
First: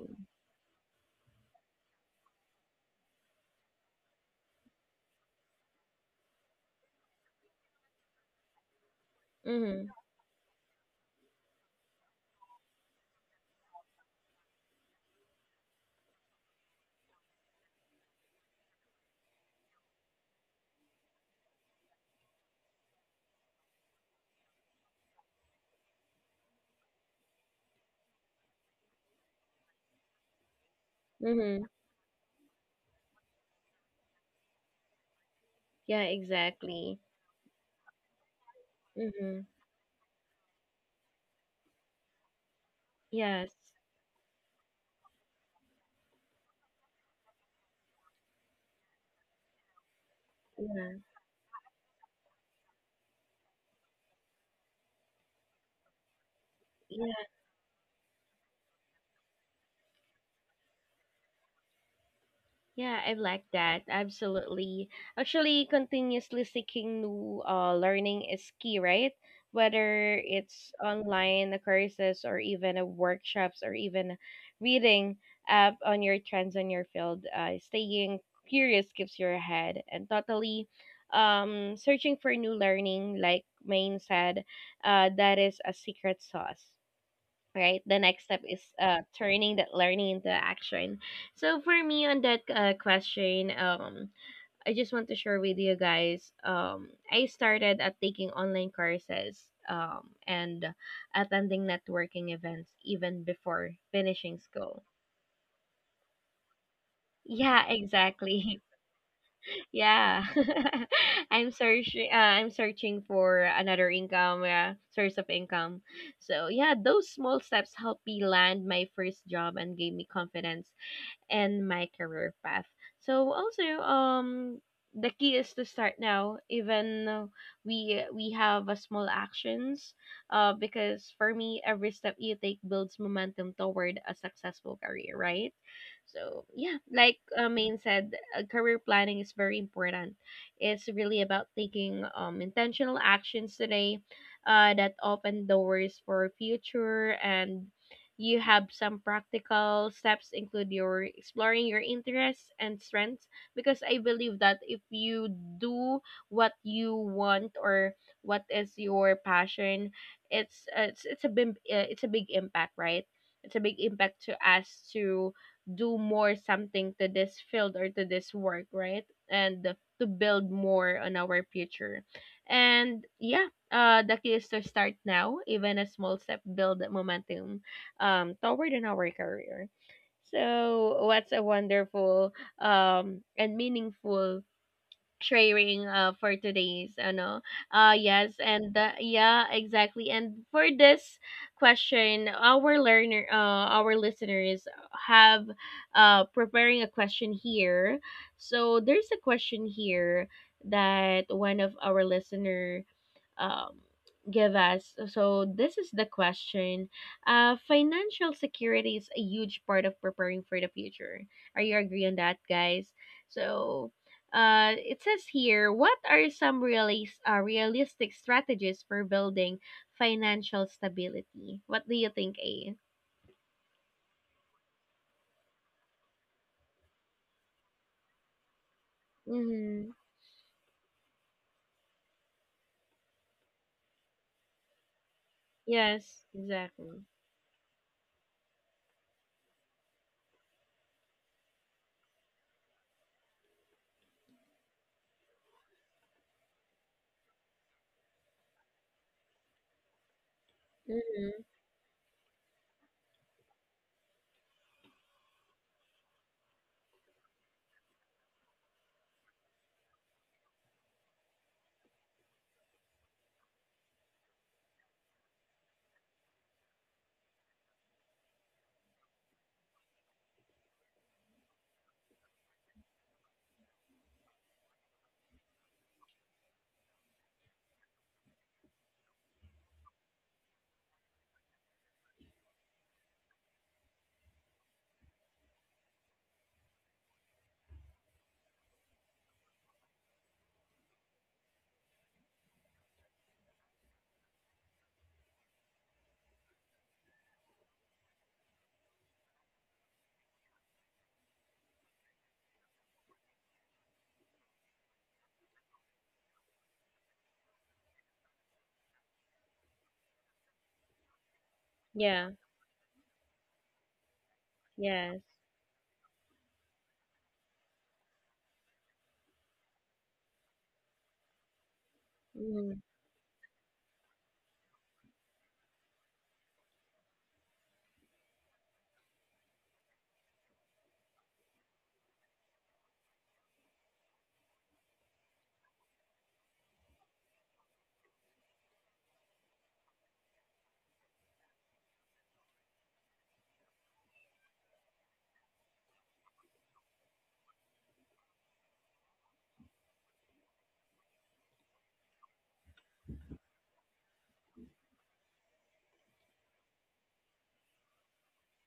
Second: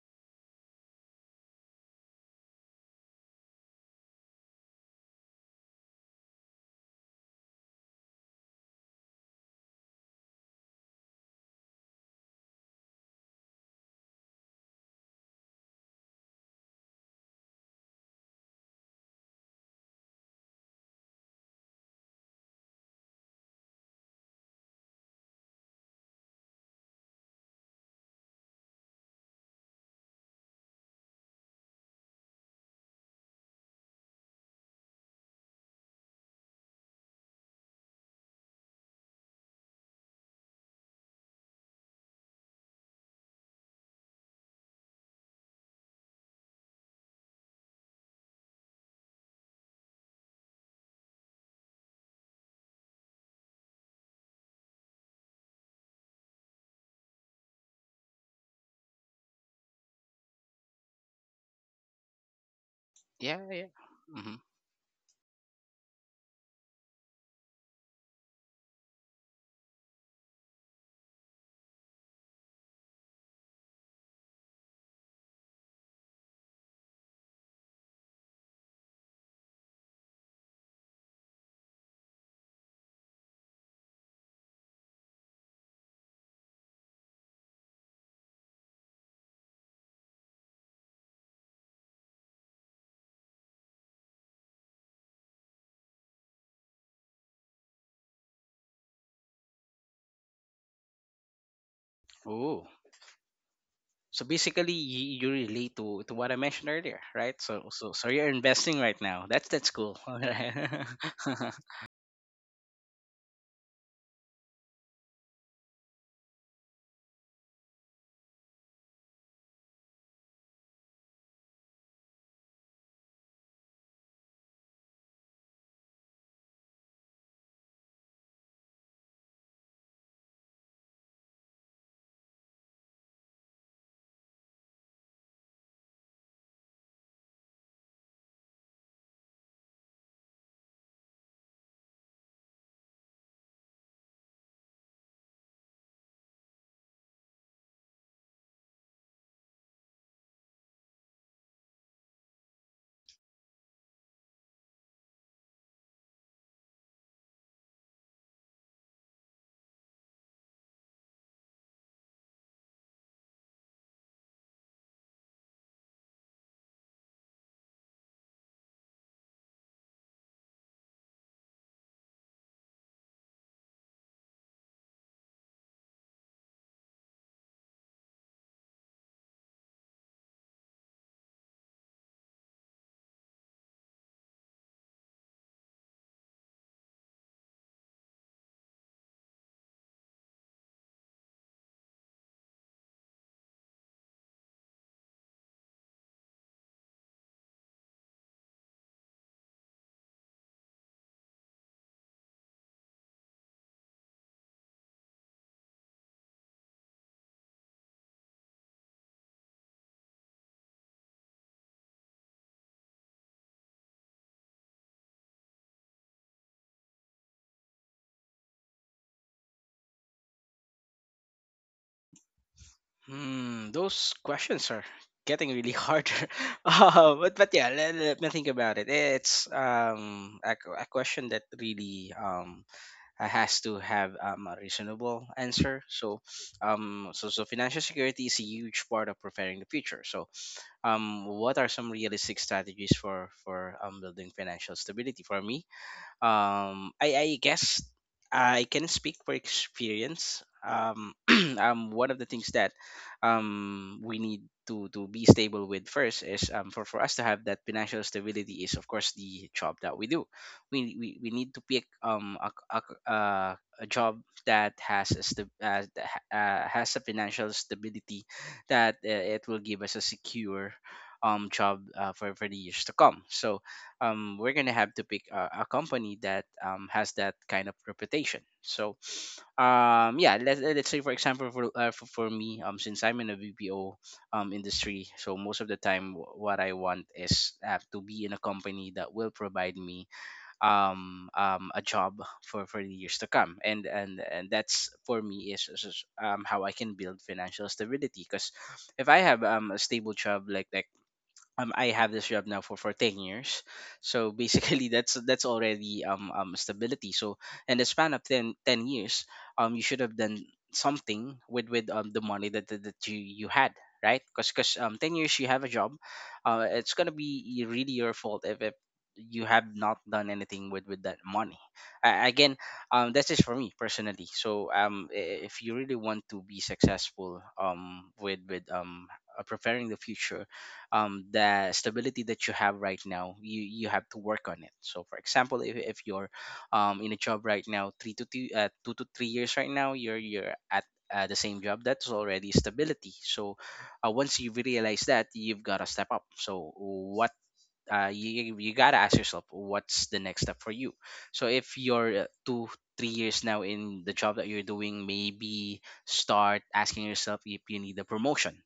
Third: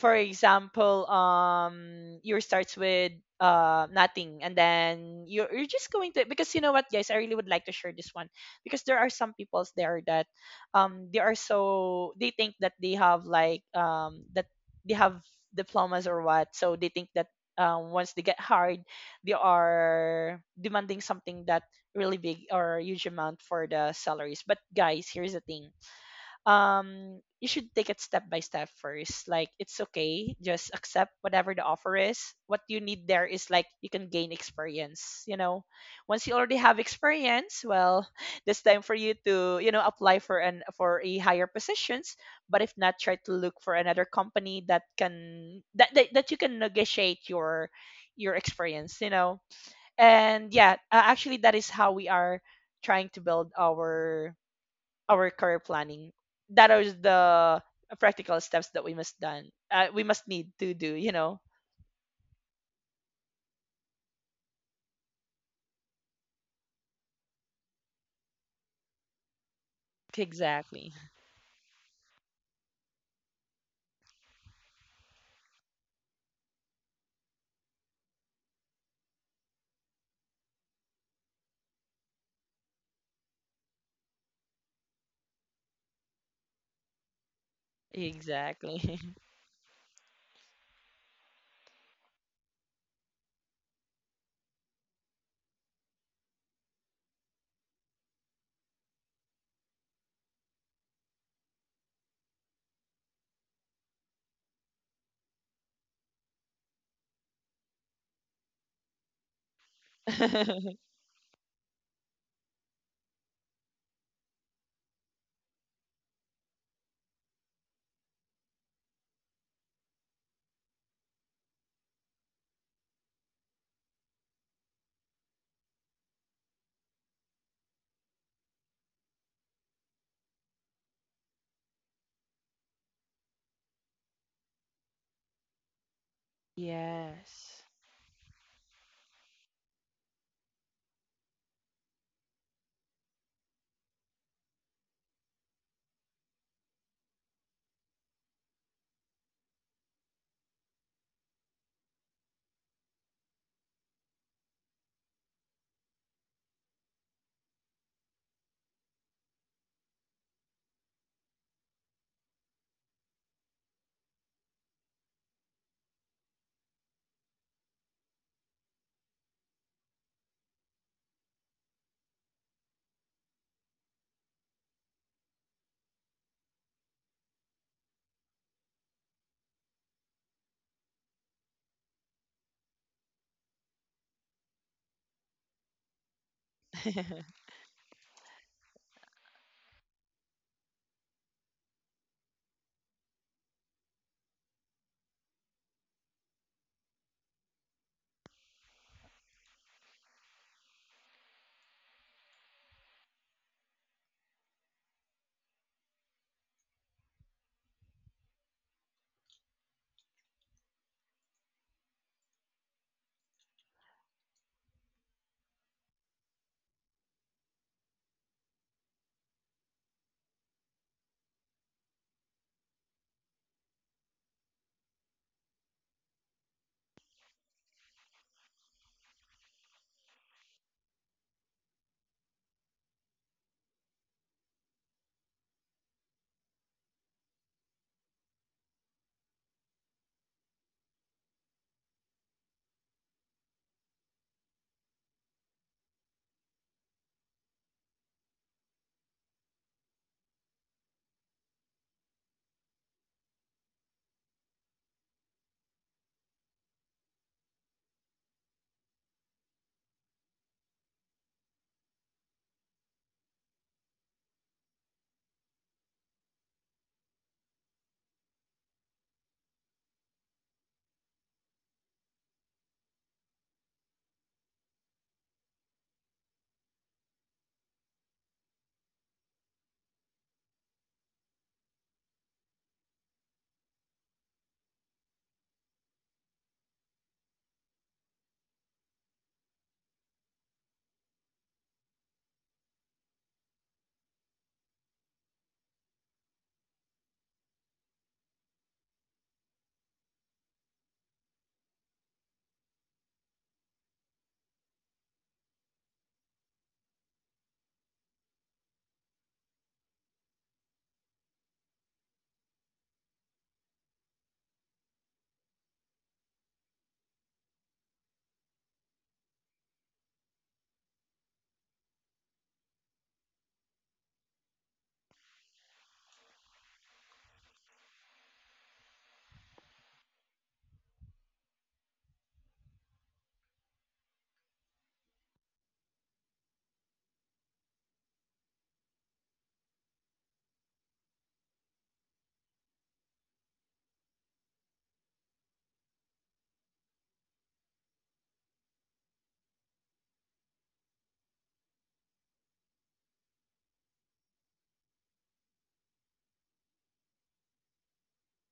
C: for example, your starts with nothing, and then you're just going to, because you know what, guys, I really would like to share this one, because there are some peoples
A: Mhm.
C: there that, they are so they think that they have diplomas or what, so they think that, once they get hired, they are demanding something that really big or huge amount for the salaries. But guys, here's the thing, you should take it step by step first, like it's okay, just accept
A: Mhm.
C: whatever the offer is. What you need there is like you can gain experience,
A: Yeah,
C: once you already
A: exactly.
C: have experience, well *laughs* it's time for you
A: Mhm.
C: to apply for an for a higher positions. But if not, try
A: Yes.
C: to look for another company that you can negotiate your experience, and
A: Yeah.
C: yeah, actually that is how we are trying to build our career planning. That is the practical steps that we must done. We must need to do. You know.
A: Yeah, I
B: Yeah.
A: like
B: Yeah.
A: that.
B: Mm-hmm.
A: Absolutely. Actually, continuously seeking new learning is key, right? Whether it's
C: Exactly.
A: online courses or even workshops or even reading up on your trends on your field, staying curious keeps your head and totally searching for new learning, like Maine said, that is a secret sauce. Right the next step is
C: Exactly.
A: turning that learning into action. So for me on that question, I just want to share with you guys, I started at taking online courses and attending networking
B: Oh.
A: events even before
B: So
A: finishing
B: basically,
A: school.
B: you relate to what I mentioned earlier, right?
A: Yeah,
B: So you're
A: exactly. *laughs*
B: investing right now. That's cool. *laughs* All
A: Yeah.
B: right.
A: *laughs*
C: *laughs*
B: *laughs*
A: I'm searching for another income, source of income. So, yeah, those small steps helped me land my first job and gave me confidence and my career path. So also the key is to start now even though we have a small actions because for me every step you take builds momentum toward a successful career, right? So yeah, like Main
C: Yes.
A: said, career planning is very important. It's really about taking intentional actions today that open doors for future. And you have some practical steps include your exploring your interests and strengths because I believe that if you do what you want or what is your passion, it's a big it's a big impact, right? It's a big impact to us to do more something to this field or to this work, right? And to build more on our future. And yeah, the key is to start now. Even a small step build momentum toward in our career. So what's a wonderful and meaningful sharing for today's ano.
C: *laughs*
A: Yes, and yeah, exactly. And for this question, our learner our listeners have preparing a question here. So there's a question here that one of our listener um, give us. So, this is the question. Financial security is a huge part of preparing for the future. Are you agree on that, guys? So, it says here, what are some realistic strategies for building financial stability? What do you think, A?
B: Hmm. Those questions are getting really harder. *laughs* But yeah, let me think about it. It's
A: Mm-hmm.
B: a a question that really has to have a reasonable answer. So
A: Yes, exactly.
B: um so so financial security is a huge part of preparing the future. So what are some realistic strategies for building financial stability? For me, I guess I can speak for experience. Um
A: Mm-hmm.
B: *clears throat* One of the things that we need to be stable with first, is for us to have that financial stability, is of course the job that we do. We need to pick a, a job that has a has a financial stability, that it will give us a secure job, for the years to come. So we're gonna have to pick a company that has that kind of reputation. So, yeah, let's say, for example, for me, since I'm in a VPO industry, so most of the time what I want is to be in a company that will provide me a job for the years to come, and that's for me, is how I can build financial stability, because if I have a stable job, like I have this job now for 10 years. So basically *laughs* that's already stability. So in the span of 10 years, you should have done something with the
A: Yeah,
B: money that you had, right? Because ten
A: yes.
B: years you have a job, it's gonna be really your fault if, you have not done anything with that money. Again,
A: Mm-hmm.
B: that's just for me personally. So if you really want to be successful with preparing the future, the stability that you have right now, you have to work on it. So, for example, if you're in a job right now, 2 to 3 years right now, you're at the same job. That's already stability. So, once you realize that, you've got to step up. So, what you gotta ask yourself, what's the next step for you? So if you're 2 3 years now in the job that you're doing, maybe start asking yourself if you need a promotion.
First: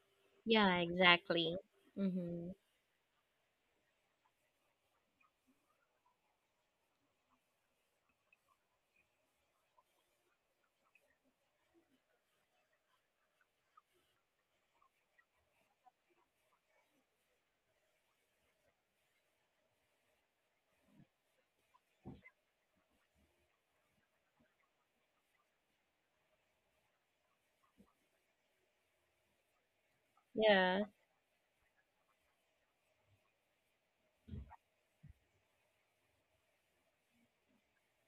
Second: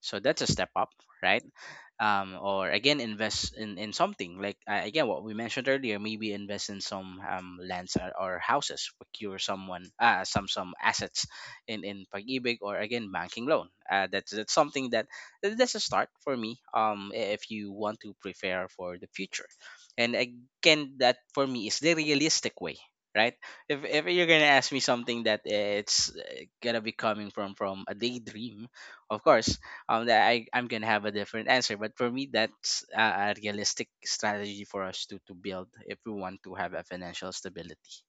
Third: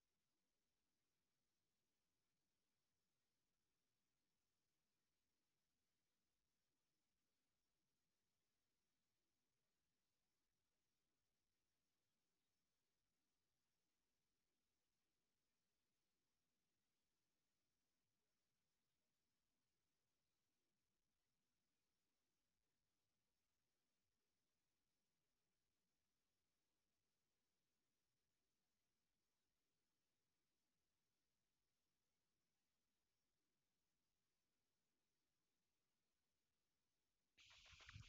B: So that's a step
A: Yeah,
B: up, right?
A: exactly. Mm-hmm.
B: Or again, invest in something like, again, what we mentioned earlier, maybe invest in some lands, or houses, procure someone, some assets in pag-ibig, or again banking loan. That's something that— that's a start for me. If you want to prepare for the future, and again, that, for me, is the realistic way, right? If you're gonna ask me something that it's gonna be coming from a daydream, of course that I'm
A: Yeah.
B: gonna have a different answer, but for me, that's a realistic strategy for us to build, if we want to have a financial stability.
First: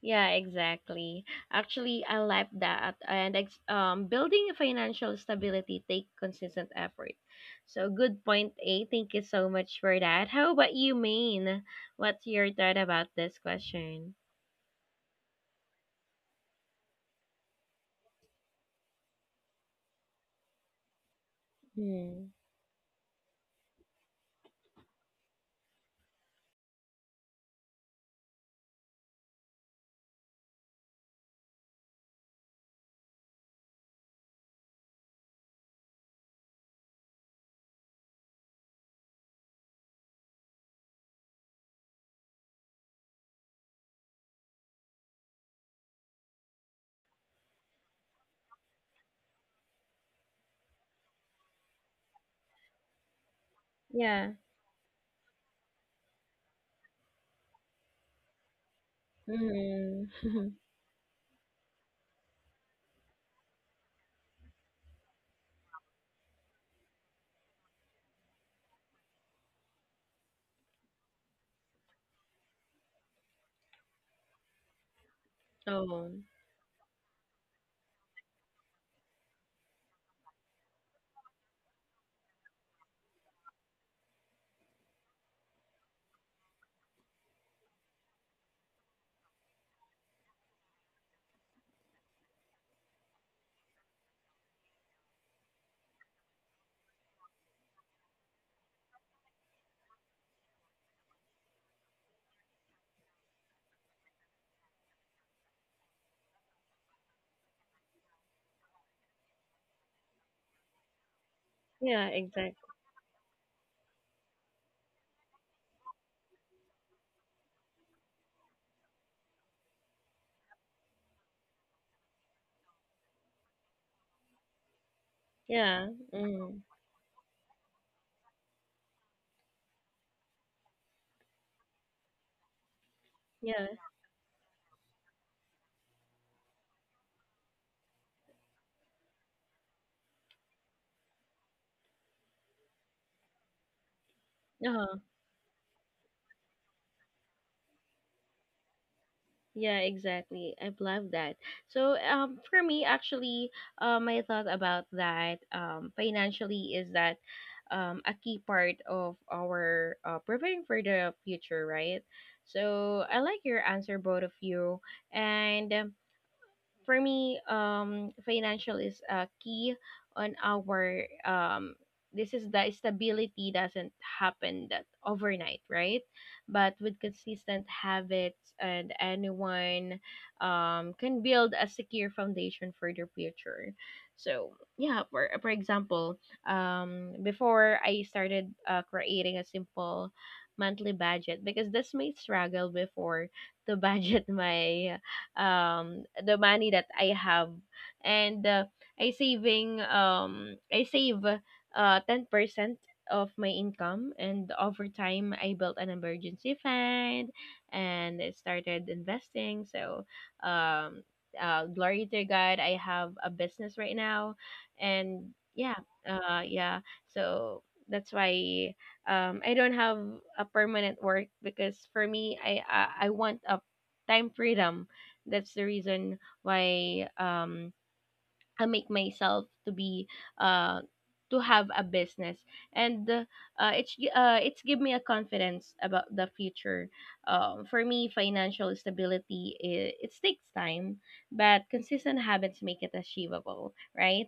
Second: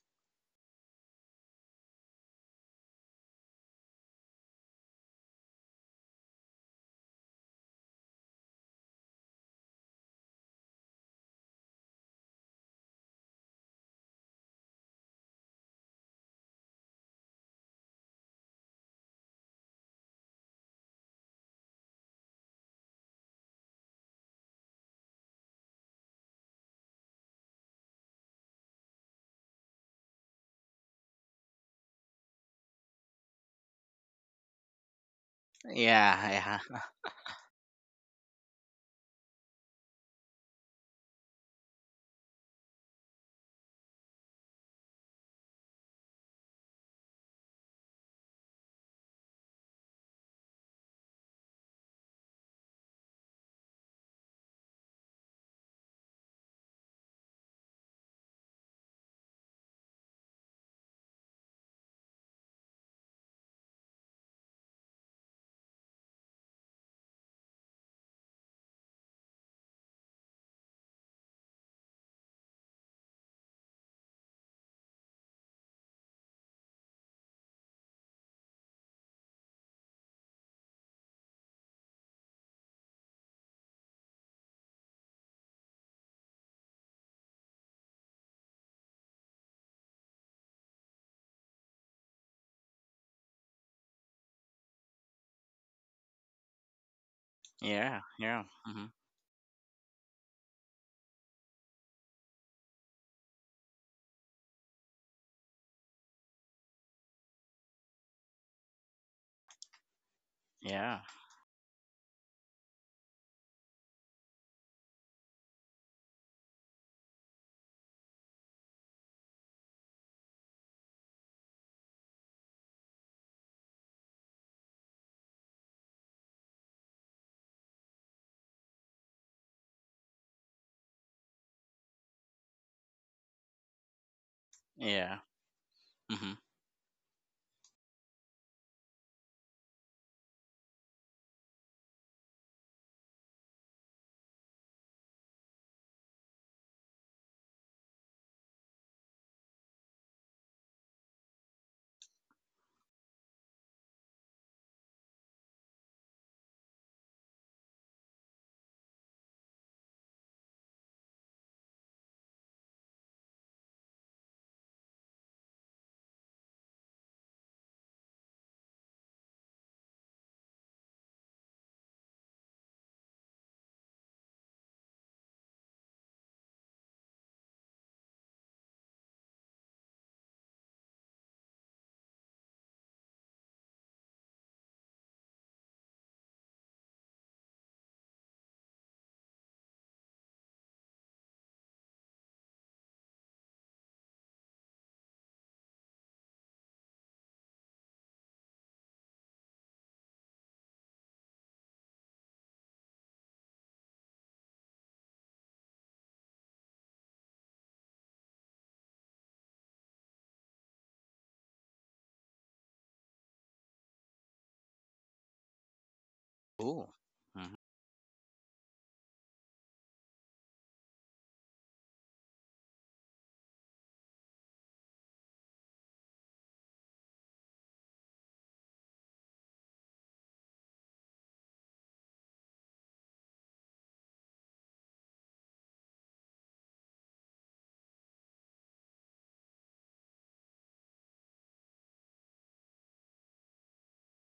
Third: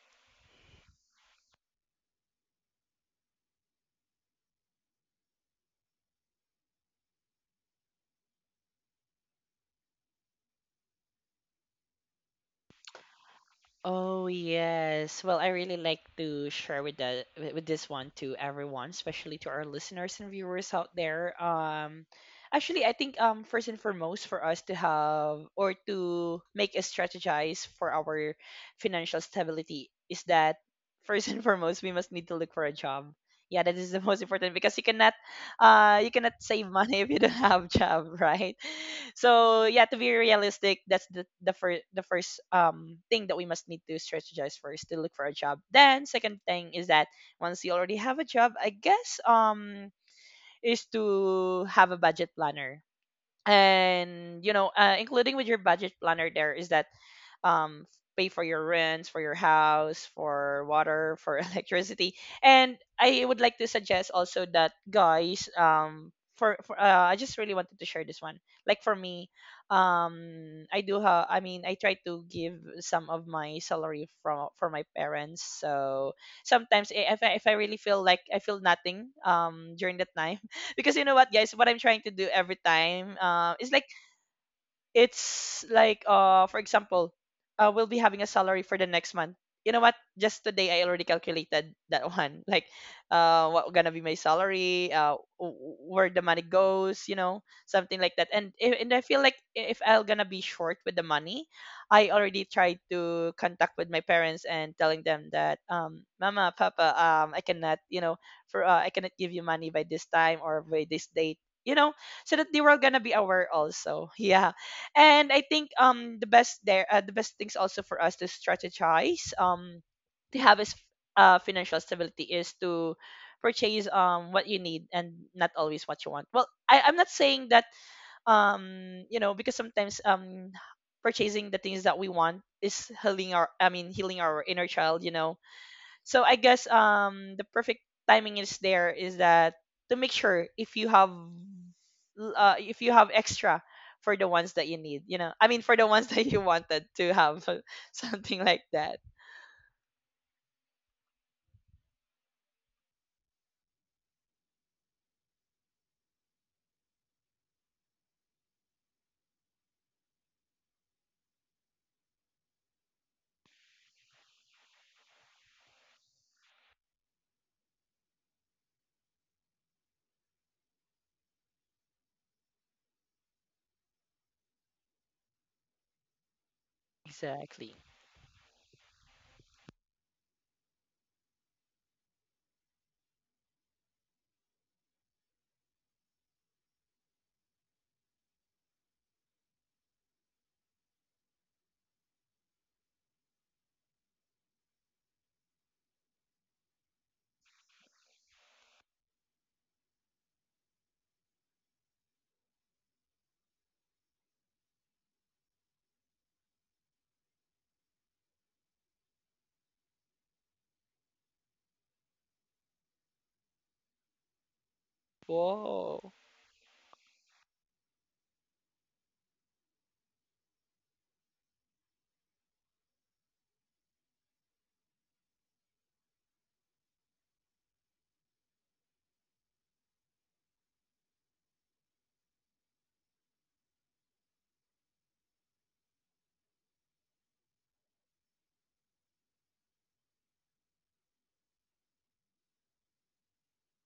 A: Yeah, exactly. Actually, I like that. And building financial stability take consistent effort. So good point A. Thank you so much for that. How about you, Maine? What's your thought about this question?
C: Oh yes. Well, I really like to share with the with this one to everyone, especially to our listeners and viewers out there.
A: Hmm.
C: Actually, I think first and foremost, for us to have, or to make a strategize for our financial stability, is that, first and *laughs* foremost, we must need to look for a job. Yeah, that is the most important, because you cannot
B: Yeah, yeah.
C: save money, *laughs* if you don't have job, *laughs* right? So yeah, to be realistic, that's the first thing that we must need to strategize first, to look for a job. Then second thing is that once you already have a job, I guess is to have a budget planner. And
A: Yeah.
C: including with your budget planner, there is that um, pay for your rents, for your house,
A: Mm.
C: for
A: *laughs*
C: water, for *laughs* electricity. And I would like to suggest also that guys, for I just really wanted to share this one. Like for me, I do have. I try to give some of my salary from for my parents. So
A: Oh.
C: sometimes if I really feel like I feel nothing during that time, *laughs* because you know what, guys, what I'm trying to do every time is like it's like for example we'll be having a salary for the next month. You know what, just today I already calculated that one *laughs* like what gonna be my salary, where the money goes, you know,
B: *laughs*
C: something like
B: Yeah,
C: that. And
B: yeah.
C: I
B: Mhm.
C: feel like if I'm gonna be short with the money, I already tried to contact with my parents and telling them that mama, papa, I cannot, you know, for I cannot give you money by this time or by this
B: Yeah,
C: date, you know,
A: Yeah,
C: so that they were
A: exactly.
C: gonna be aware also. *laughs* Yeah. And I think the best things also for us to strategize to have is financial stability is to purchase what you need and not always what
A: Yeah.
C: you want. Well,
A: Mm.
C: I'm not saying that you know because sometimes purchasing the things that we want is healing
A: Yeah.
C: our, healing our inner
B: yeah.
C: child, you know. So I guess the perfect timing is there is that to make sure if you have if you have extra for the ones that
A: Uh-huh.
C: you need, you know. For the ones *laughs* that you wanted to have *laughs* something like that.
A: Yeah, exactly. I love that. So, for me, actually, my thought about that, financially is that, a key part of our preparing for the future, right? So, I like your answer, both of you, and for me, financial is a key on our. This is the stability doesn't happen that overnight, right? But with consistent
C: Exactly.
A: habits, and anyone can build a secure foundation for their future. So yeah, for example, before I started creating a simple monthly budget because that's my struggle before to *laughs* budget my the money that I have, and I save 10% of my income, and over time I built an emergency fund and I started investing. So um glory to God, I have a business right now, and yeah,
C: Whoa.
A: uh yeah
B: Hmm.
A: so that's why I don't have a permanent work because for me, I want a time freedom. That's the reason why I make myself to be uh to have a business. And it's give me a confidence about the future. For me, financial stability, it takes time but consistent habits make it achievable, right?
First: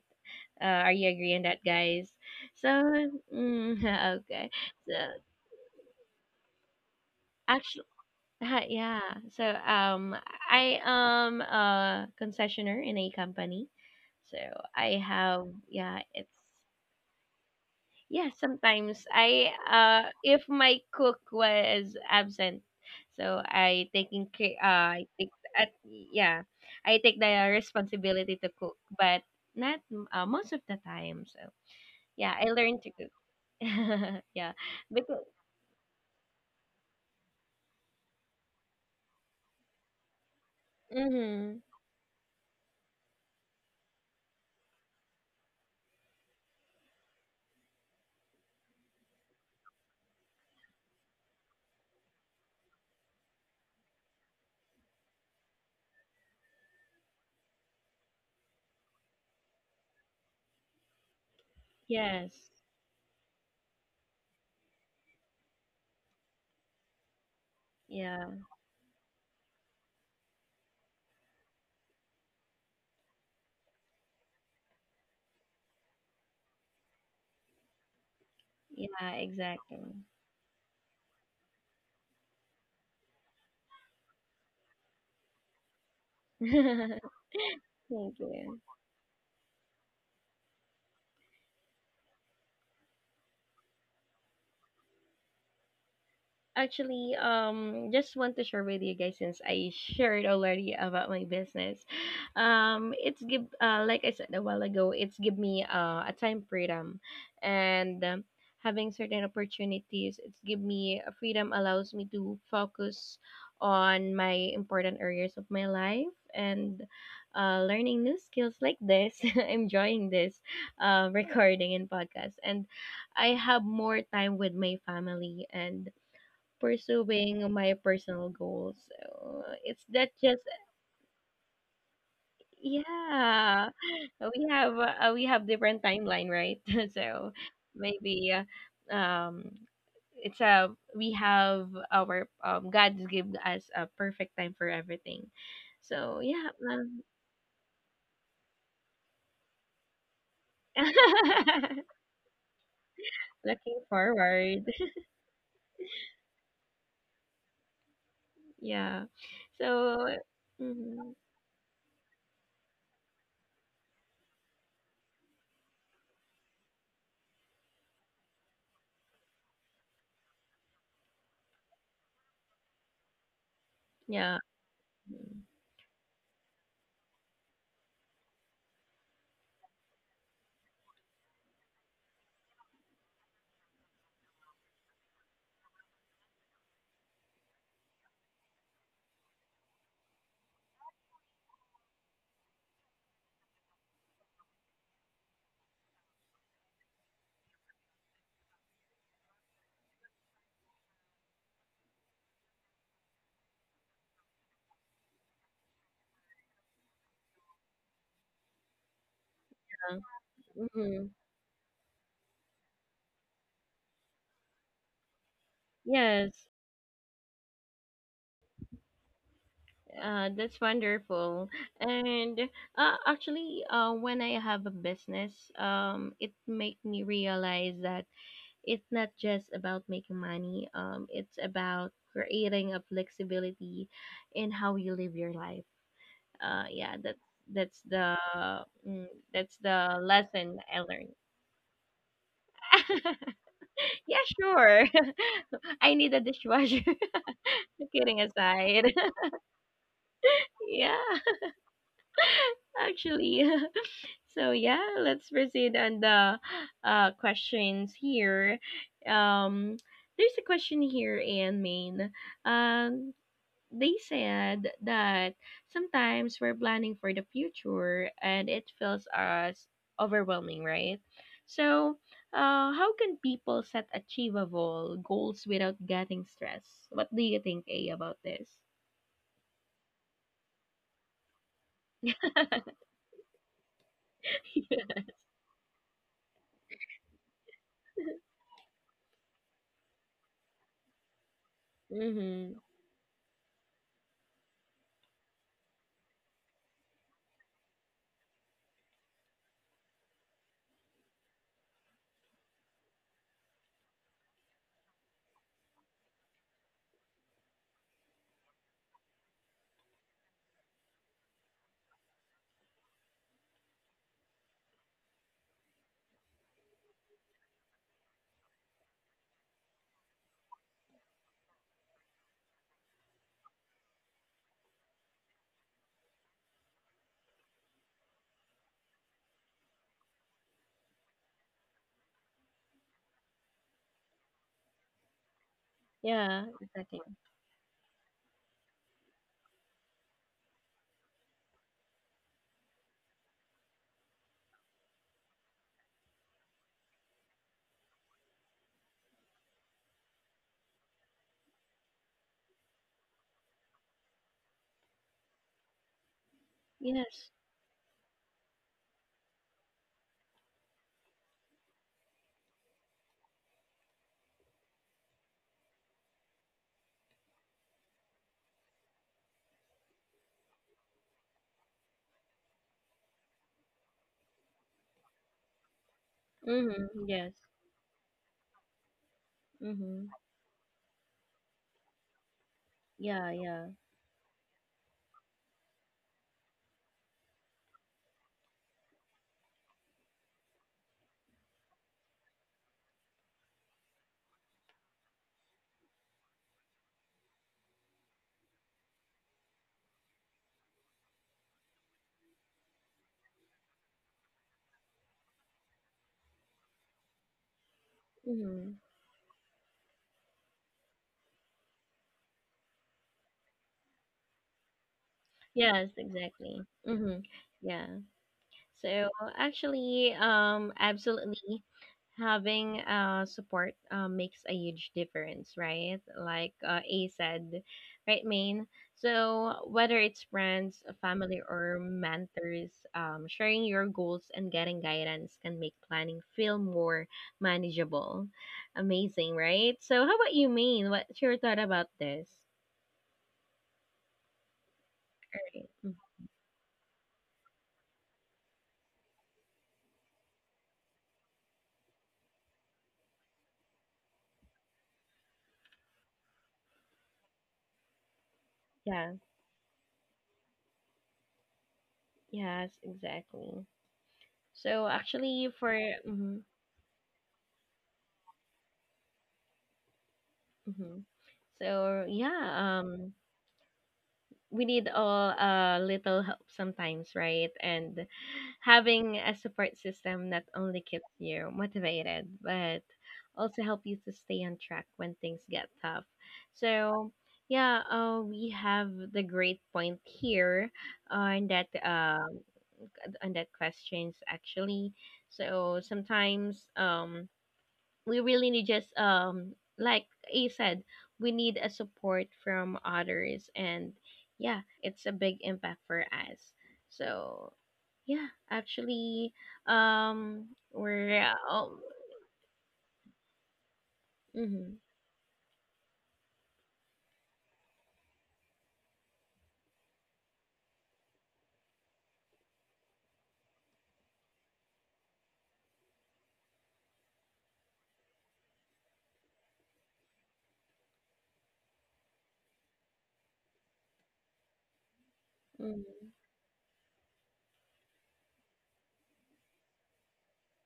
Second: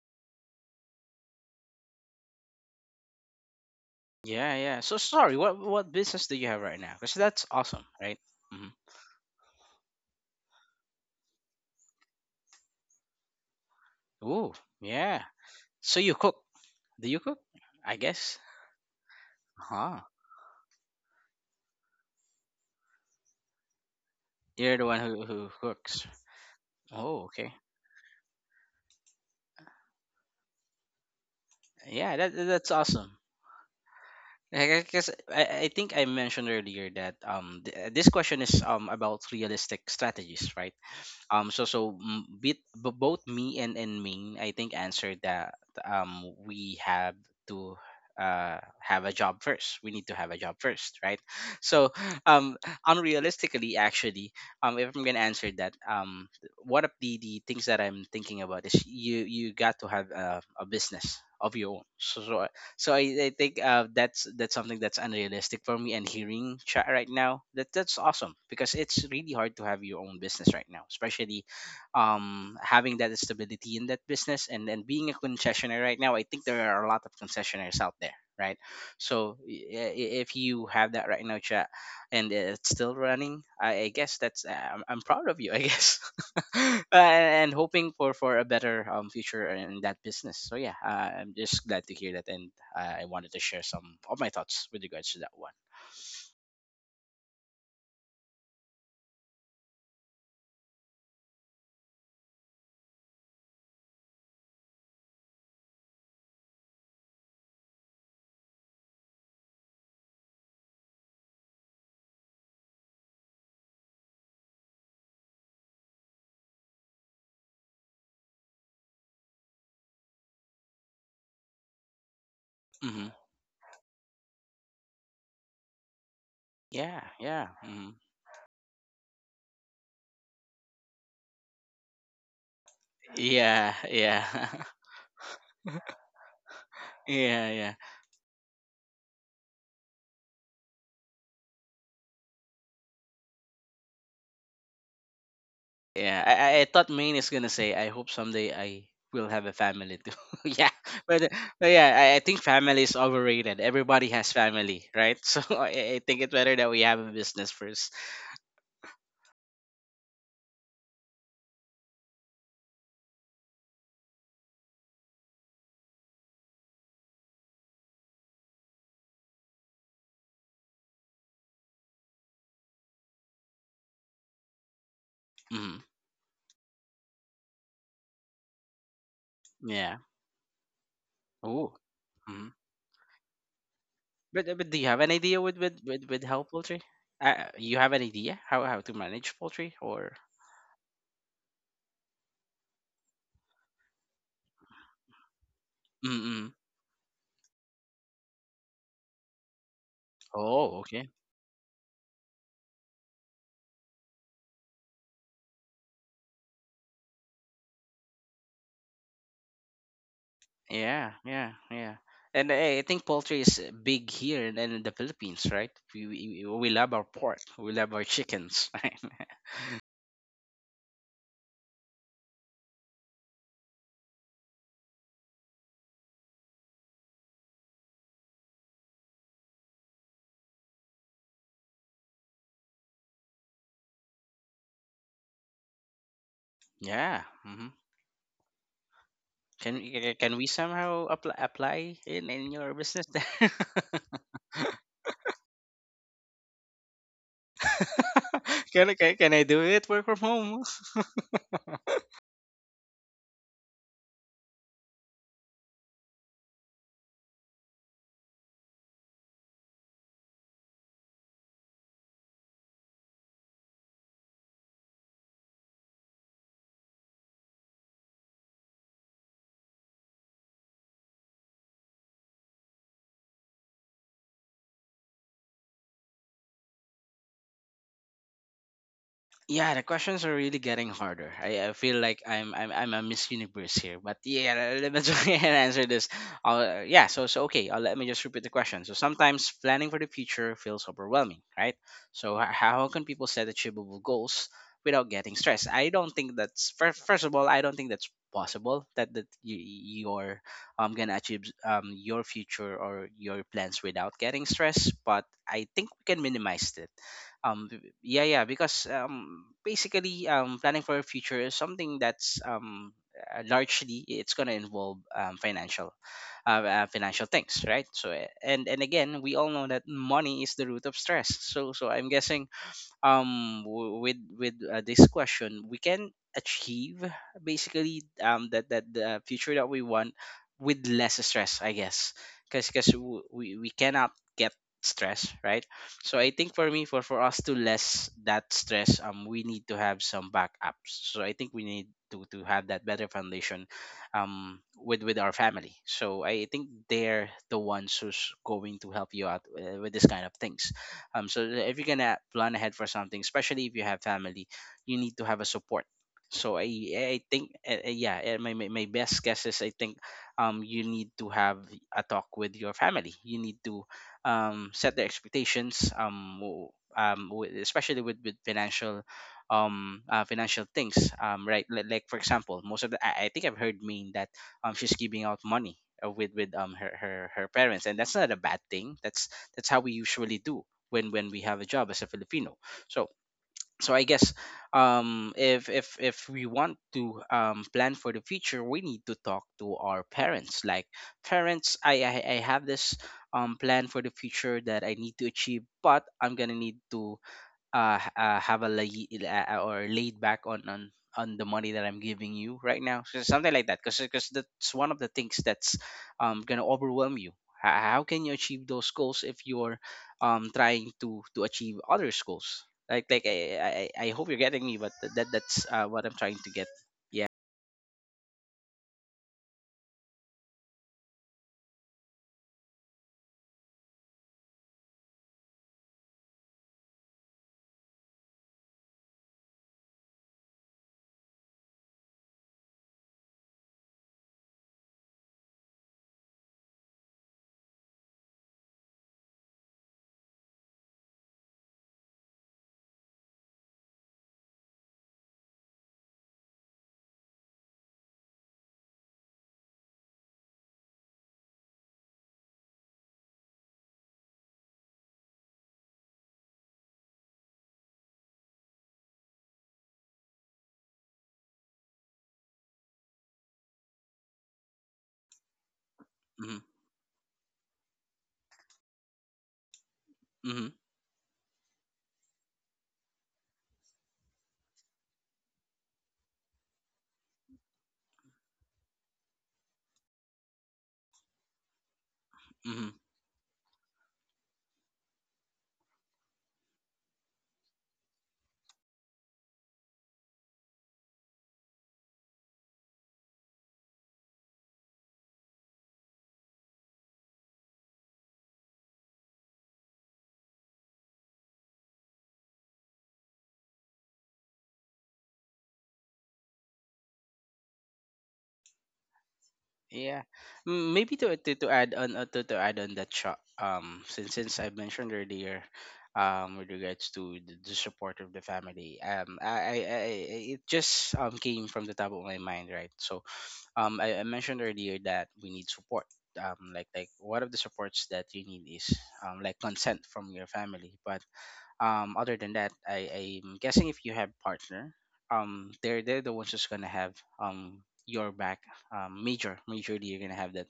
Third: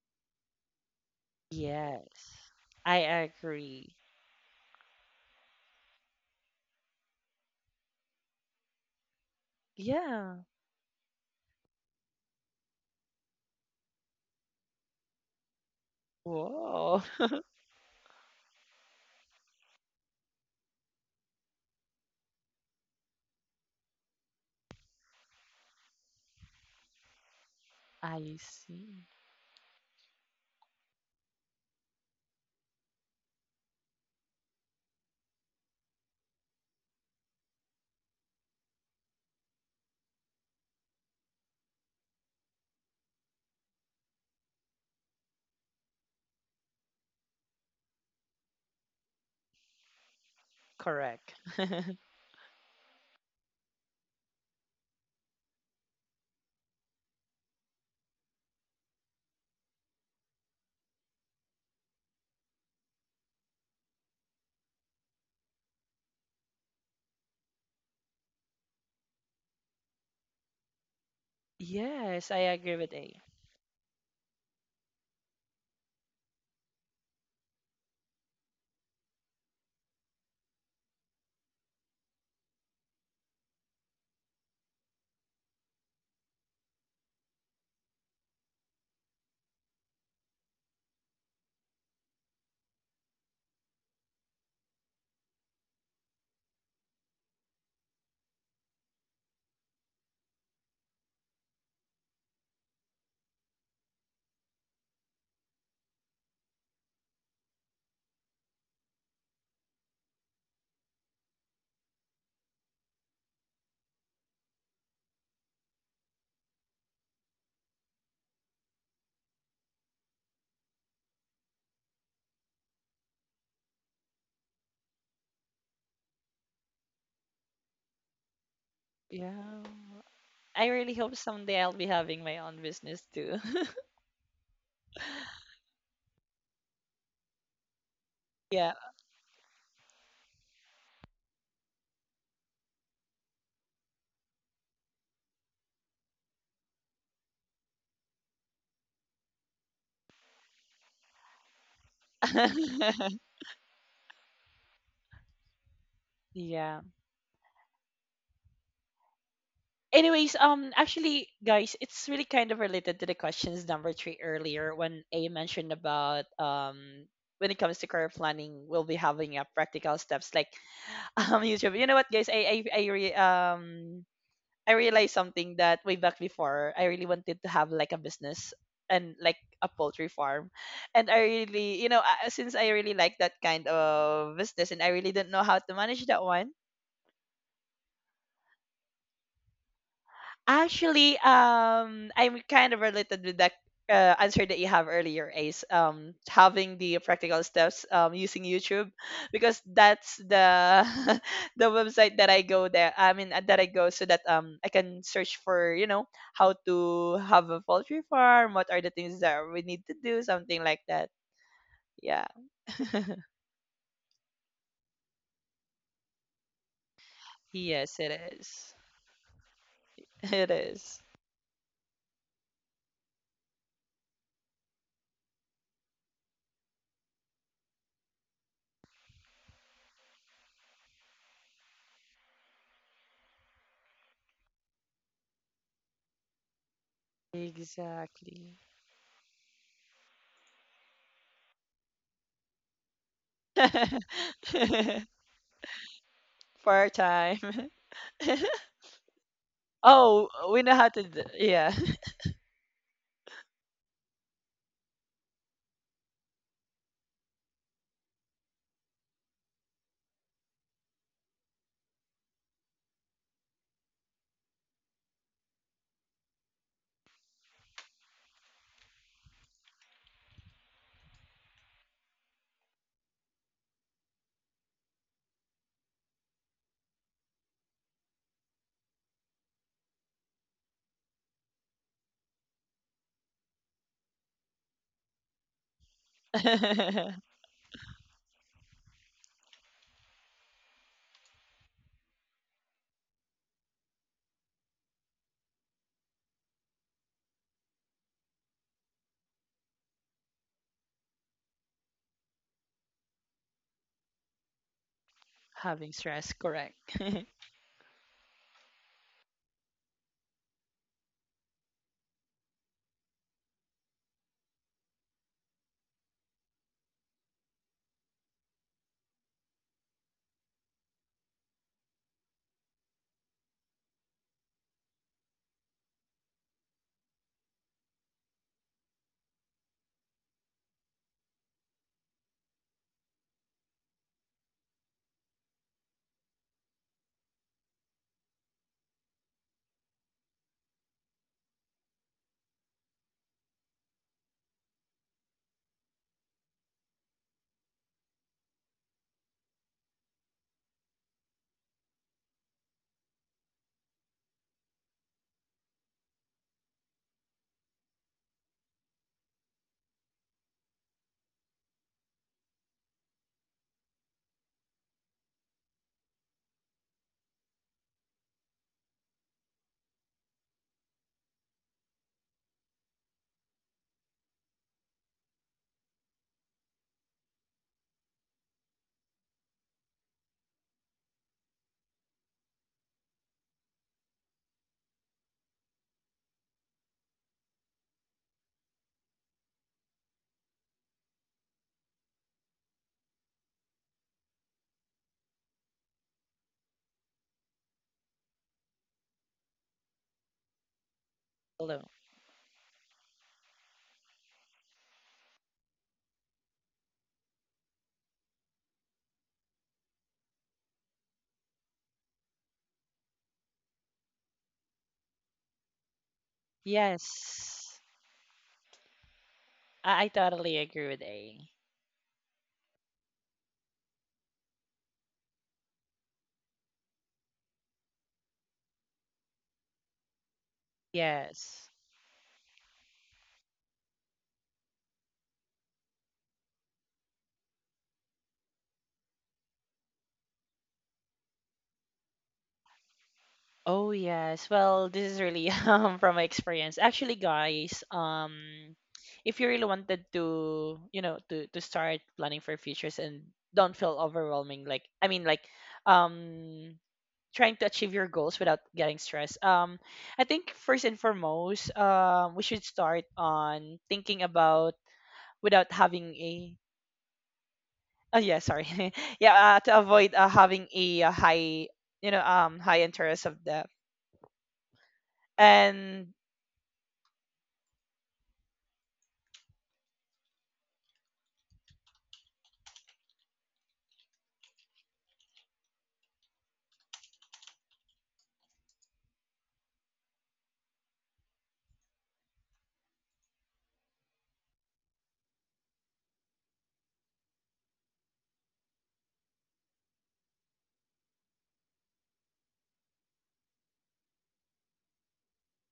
A: Are you agreeing that guys?
C: Yes.
A: So
C: I
A: mm,
C: agree.
A: *laughs* okay.
B: Yeah, yeah. So
A: So
B: sorry, what business do you have right now? Because that's awesome,
A: actually,
B: right? Hmm.
A: hi, yeah. So
C: Yeah.
A: I am a concessionaire in a company. So
B: Ooh,
A: I
B: yeah.
A: have,
B: So
A: yeah,
B: you cook?
A: it's
C: Whoa.
B: Do you cook?
C: *laughs*
B: I guess.
A: yeah, sometimes I
B: Huh.
A: if my cook was absent, so
B: You're the one
A: I take
B: who
A: at
B: cooks.
A: yeah, I
B: Oh,
A: take
B: okay.
A: the
C: I
A: responsibility to cook,
C: see.
A: but not most of the time. So
B: Yeah,
A: yeah, I
B: that's
A: learned to
B: awesome.
A: cook. *laughs* Yeah.
B: Like, I guess
A: Because
B: I think I mentioned earlier that this question is about realistic strategies, right?
A: mm-hmm.
B: Both me and Ming, I think, answered that we have to have a job first. We need to have a job first, right?
C: Correct.
B: *laughs* So
C: *laughs*
B: um unrealistically, actually, if I'm gonna answer that, one of the things that I'm thinking about is, you got to have a business of your own. So,
A: Yes.
B: so I, I think, that's something that's unrealistic for me. And hearing chat right now, that that's
A: Yeah.
B: awesome, because it's really hard to have your own business right now, especially
C: Yes, I agree
B: having
C: with
B: that
C: A.
B: stability in that business, and being a concessionaire right now. I think there are a lot of concessionaires out there, right?
A: Yeah,
B: So
A: exactly.
B: if you have that right now, chat, and it's still running, I guess that's— I'm proud of you, I guess. *laughs*
A: *laughs*
B: And hoping for
A: Thank
B: a
A: you.
B: better future in that business. So yeah, I'm just glad to hear that, and I wanted to share some of my thoughts with regards to that one.
A: Actually Just want to share with you guys since I shared already about my business. It's give like I said a while ago, it's give me a time freedom and having certain opportunities. It's give me a freedom, allows me to focus on my important areas of my life and learning new skills like this, *laughs* enjoying this recording and podcast, and
B: Hmm.
A: I have more time with my family and
B: Yeah, yeah.
A: pursuing my
B: Hmm.
A: personal goals. So, it's
C: Yeah.
A: that just
C: I really hope someday I'll be having my own business too.
A: yeah.
B: Yeah,
C: *laughs*
B: yeah. *laughs*
A: We have different timeline, right? *laughs* So,
B: Yeah, yeah,
A: maybe
C: Yeah.
A: um it's a, we have our God give us a perfect time for everything. So
B: yeah.
A: yeah,
B: I thought Maine is gonna say, "I hope someday I will have a family too." *laughs* Yeah, but, yeah,
A: *laughs*
B: I think family is
C: *laughs*
B: overrated.
A: looking
B: Everybody has
A: forward.
B: family, right? *laughs* So I think it's better that we have a
C: Yeah.
B: business first.
A: *laughs* Yeah. So
C: Anyways,
A: mhm,
C: actually guys, it's really kind of related to the questions number 3 earlier when A mentioned about when it comes to career planning, we'll be having a practical steps like *laughs* YouTube. You know what guys, I
A: yeah.
C: I
A: Mm-hmm.
C: realized
B: Hmm.
C: something that way back before I really wanted to have like a business and like
B: Yeah.
C: a poultry farm, and I
B: Oh.
C: really, you know,
B: Hmm.
C: since I really like that kind of
B: But do you
C: business
B: have an
C: and I really
B: idea with
C: didn't know how to
B: with
C: manage
B: how
C: that one.
B: poultry? You have an idea how to manage poultry, or?
C: Actually, I'm kind of related with that answer that you have earlier, Ace.
B: Mm.
C: Having the practical steps, using YouTube, because that's
B: Oh,
C: the
B: okay.
C: *laughs* the website that I go there. That I go so that I can search for, you know, how to have a poultry farm. What are the things that we need to do? Something like
A: Mm-hmm.
B: Yeah,
C: that.
B: yeah, yeah.
C: Yeah.
B: And I think
C: *laughs*
B: poultry is, big here and in the Philippines, right?
A: Yes.
B: We love our pork, we love our
C: Yes, it
B: chickens. *laughs*
C: is.
B: Right?
A: That's
C: It is.
A: wonderful. And actually, when I have a business, it make me realize that it's not just about making money. It's about creating a flexibility in how you live your life. Yeah,
B: Yeah. Hmm.
A: that's the
C: Exactly.
A: mm, that's
B: Can
A: the
B: can we
A: lesson I
B: somehow
A: learned.
B: apply, in your business?
A: *laughs*
B: *laughs*
A: Yeah,
C: *laughs*
A: sure. *laughs* I need a dishwasher.
C: Part time.
A: *laughs* Kidding
C: *laughs*
A: aside.
B: Can I do it? Work from
C: Oh,
B: home.
C: we
A: *laughs*
C: know how
A: Yeah,
C: to d yeah.
A: *laughs* actually. *laughs* So yeah, let's proceed on the questions here. Um, there's a question here, Anne Main. Um, they said that sometimes we're planning for the future and it feels us overwhelming, right? So, how can people set achievable goals without getting stressed? What do you think, A, about this?
B: Yeah, the questions are really getting harder. I feel like
A: *laughs*
B: I'm a Miss Universe here. But yeah, *laughs* let me try and *laughs* answer this. Yeah, so okay.
C: *laughs*
B: Let me just repeat the question. So sometimes planning for the future feels overwhelming, right? So
A: Mm-hmm.
B: how can people set achievable goals without getting stressed? I don't think that's— first. First of all, I don't think that's possible that you're gonna achieve your future or your plans without getting stressed. But I think we can
C: Having
B: minimize
C: stress,
B: it.
C: correct.
B: Um yeah, yeah, because basically planning for a future is something that's largely it's going to involve financial, financial things, right? So and again, we all know that money is the root of stress, so I'm guessing, w- with this question we can achieve basically, that the future that we want, with less stress, I guess. Because we cannot get stress, right? So I
A: Yeah,
B: think, for me, for
A: exactly.
B: us to less that stress, we need to have some backups. So I think we need to have that better foundation, with our family, so I think they're the ones who's going to help you out, with this kind of things, so that if you're gonna plan ahead for something, especially if you have family, you need to have a support. So I
A: Yes.
B: think, yeah, my, best guess is, I think you need to have a talk with your family. You need to set their expectations, especially with financial, financial things, right? Like, for example, most of the I think, I've heard mean that she's giving out money, with her,
A: Mm-hmm. Yes.
B: parents, and that's not a bad thing. That's how we
A: Mm-hmm.
B: usually do, when we have a job as a Filipino. So
A: Yeah, yeah.
B: I guess, if we want to plan for the future, we need to talk to our parents. Like, parents, I have this plan for the future that I need to achieve, but I'm gonna need to, have a lay, or laid back on on the money that I'm giving you right
C: Hello.
B: now, so something like that, because that's one of the things that's gonna overwhelm you. How can you achieve
A: Mm-hmm.
B: those goals if you're trying to achieve other goals? I hope you're getting me, but that that's
A: Yes,
B: what I'm trying to get.
A: exactly.
B: Yeah.
A: Mm-hmm. Yeah.
C: Yes.
A: So actually,
C: I totally
A: absolutely,
C: agree with A.
A: having support makes a huge difference, right? Like A said, right, Main. So whether it's friends, family, or
C: Yes.
A: mentors, sharing your goals and getting guidance can make planning feel more manageable. Amazing, right? So how about you, Main? What's your thought about this?
C: Oh yes.
A: Right.
C: Well, this is really *laughs* from my experience. Actually, guys, if you really wanted to, you know, to start planning for futures and don't feel overwhelming, um trying to achieve your
A: Yeah,
C: goals without getting stressed, I think first and foremost
A: yes,
C: we should
A: exactly.
C: start on
A: So
C: thinking
A: actually
C: about
A: for hmm
C: without
B: Mm-hmm.
C: having a, oh yeah sorry, *laughs* yeah, to
B: Mm-hmm.
A: hmm.
C: avoid having a,
A: So yeah,
C: high, you
A: um,
C: know, high interest of debt
A: we need all a little help
C: and
A: sometimes, right? And having a support system not only keeps you motivated, but
B: Mm-hmm.
A: also help you to stay on track when things get tough. So yeah, we have the great point here on that um on that questions actually. So sometimes we really need just like you said, we need a support from others, and yeah, it's a big impact for us. So yeah, actually
B: Yeah,
A: um
B: M-
A: we're
B: maybe
A: um,
B: to add on that shot. Since since
A: hmm,
B: I mentioned earlier, with regards to the support of the family, it just came from the top of my mind, right? So I mentioned earlier that we need support. Like like one of the supports that you need is like, consent from your family, but other than that, I'm guessing if you have partner, they're the ones who's gonna have um your back. Majorly, you're gonna have that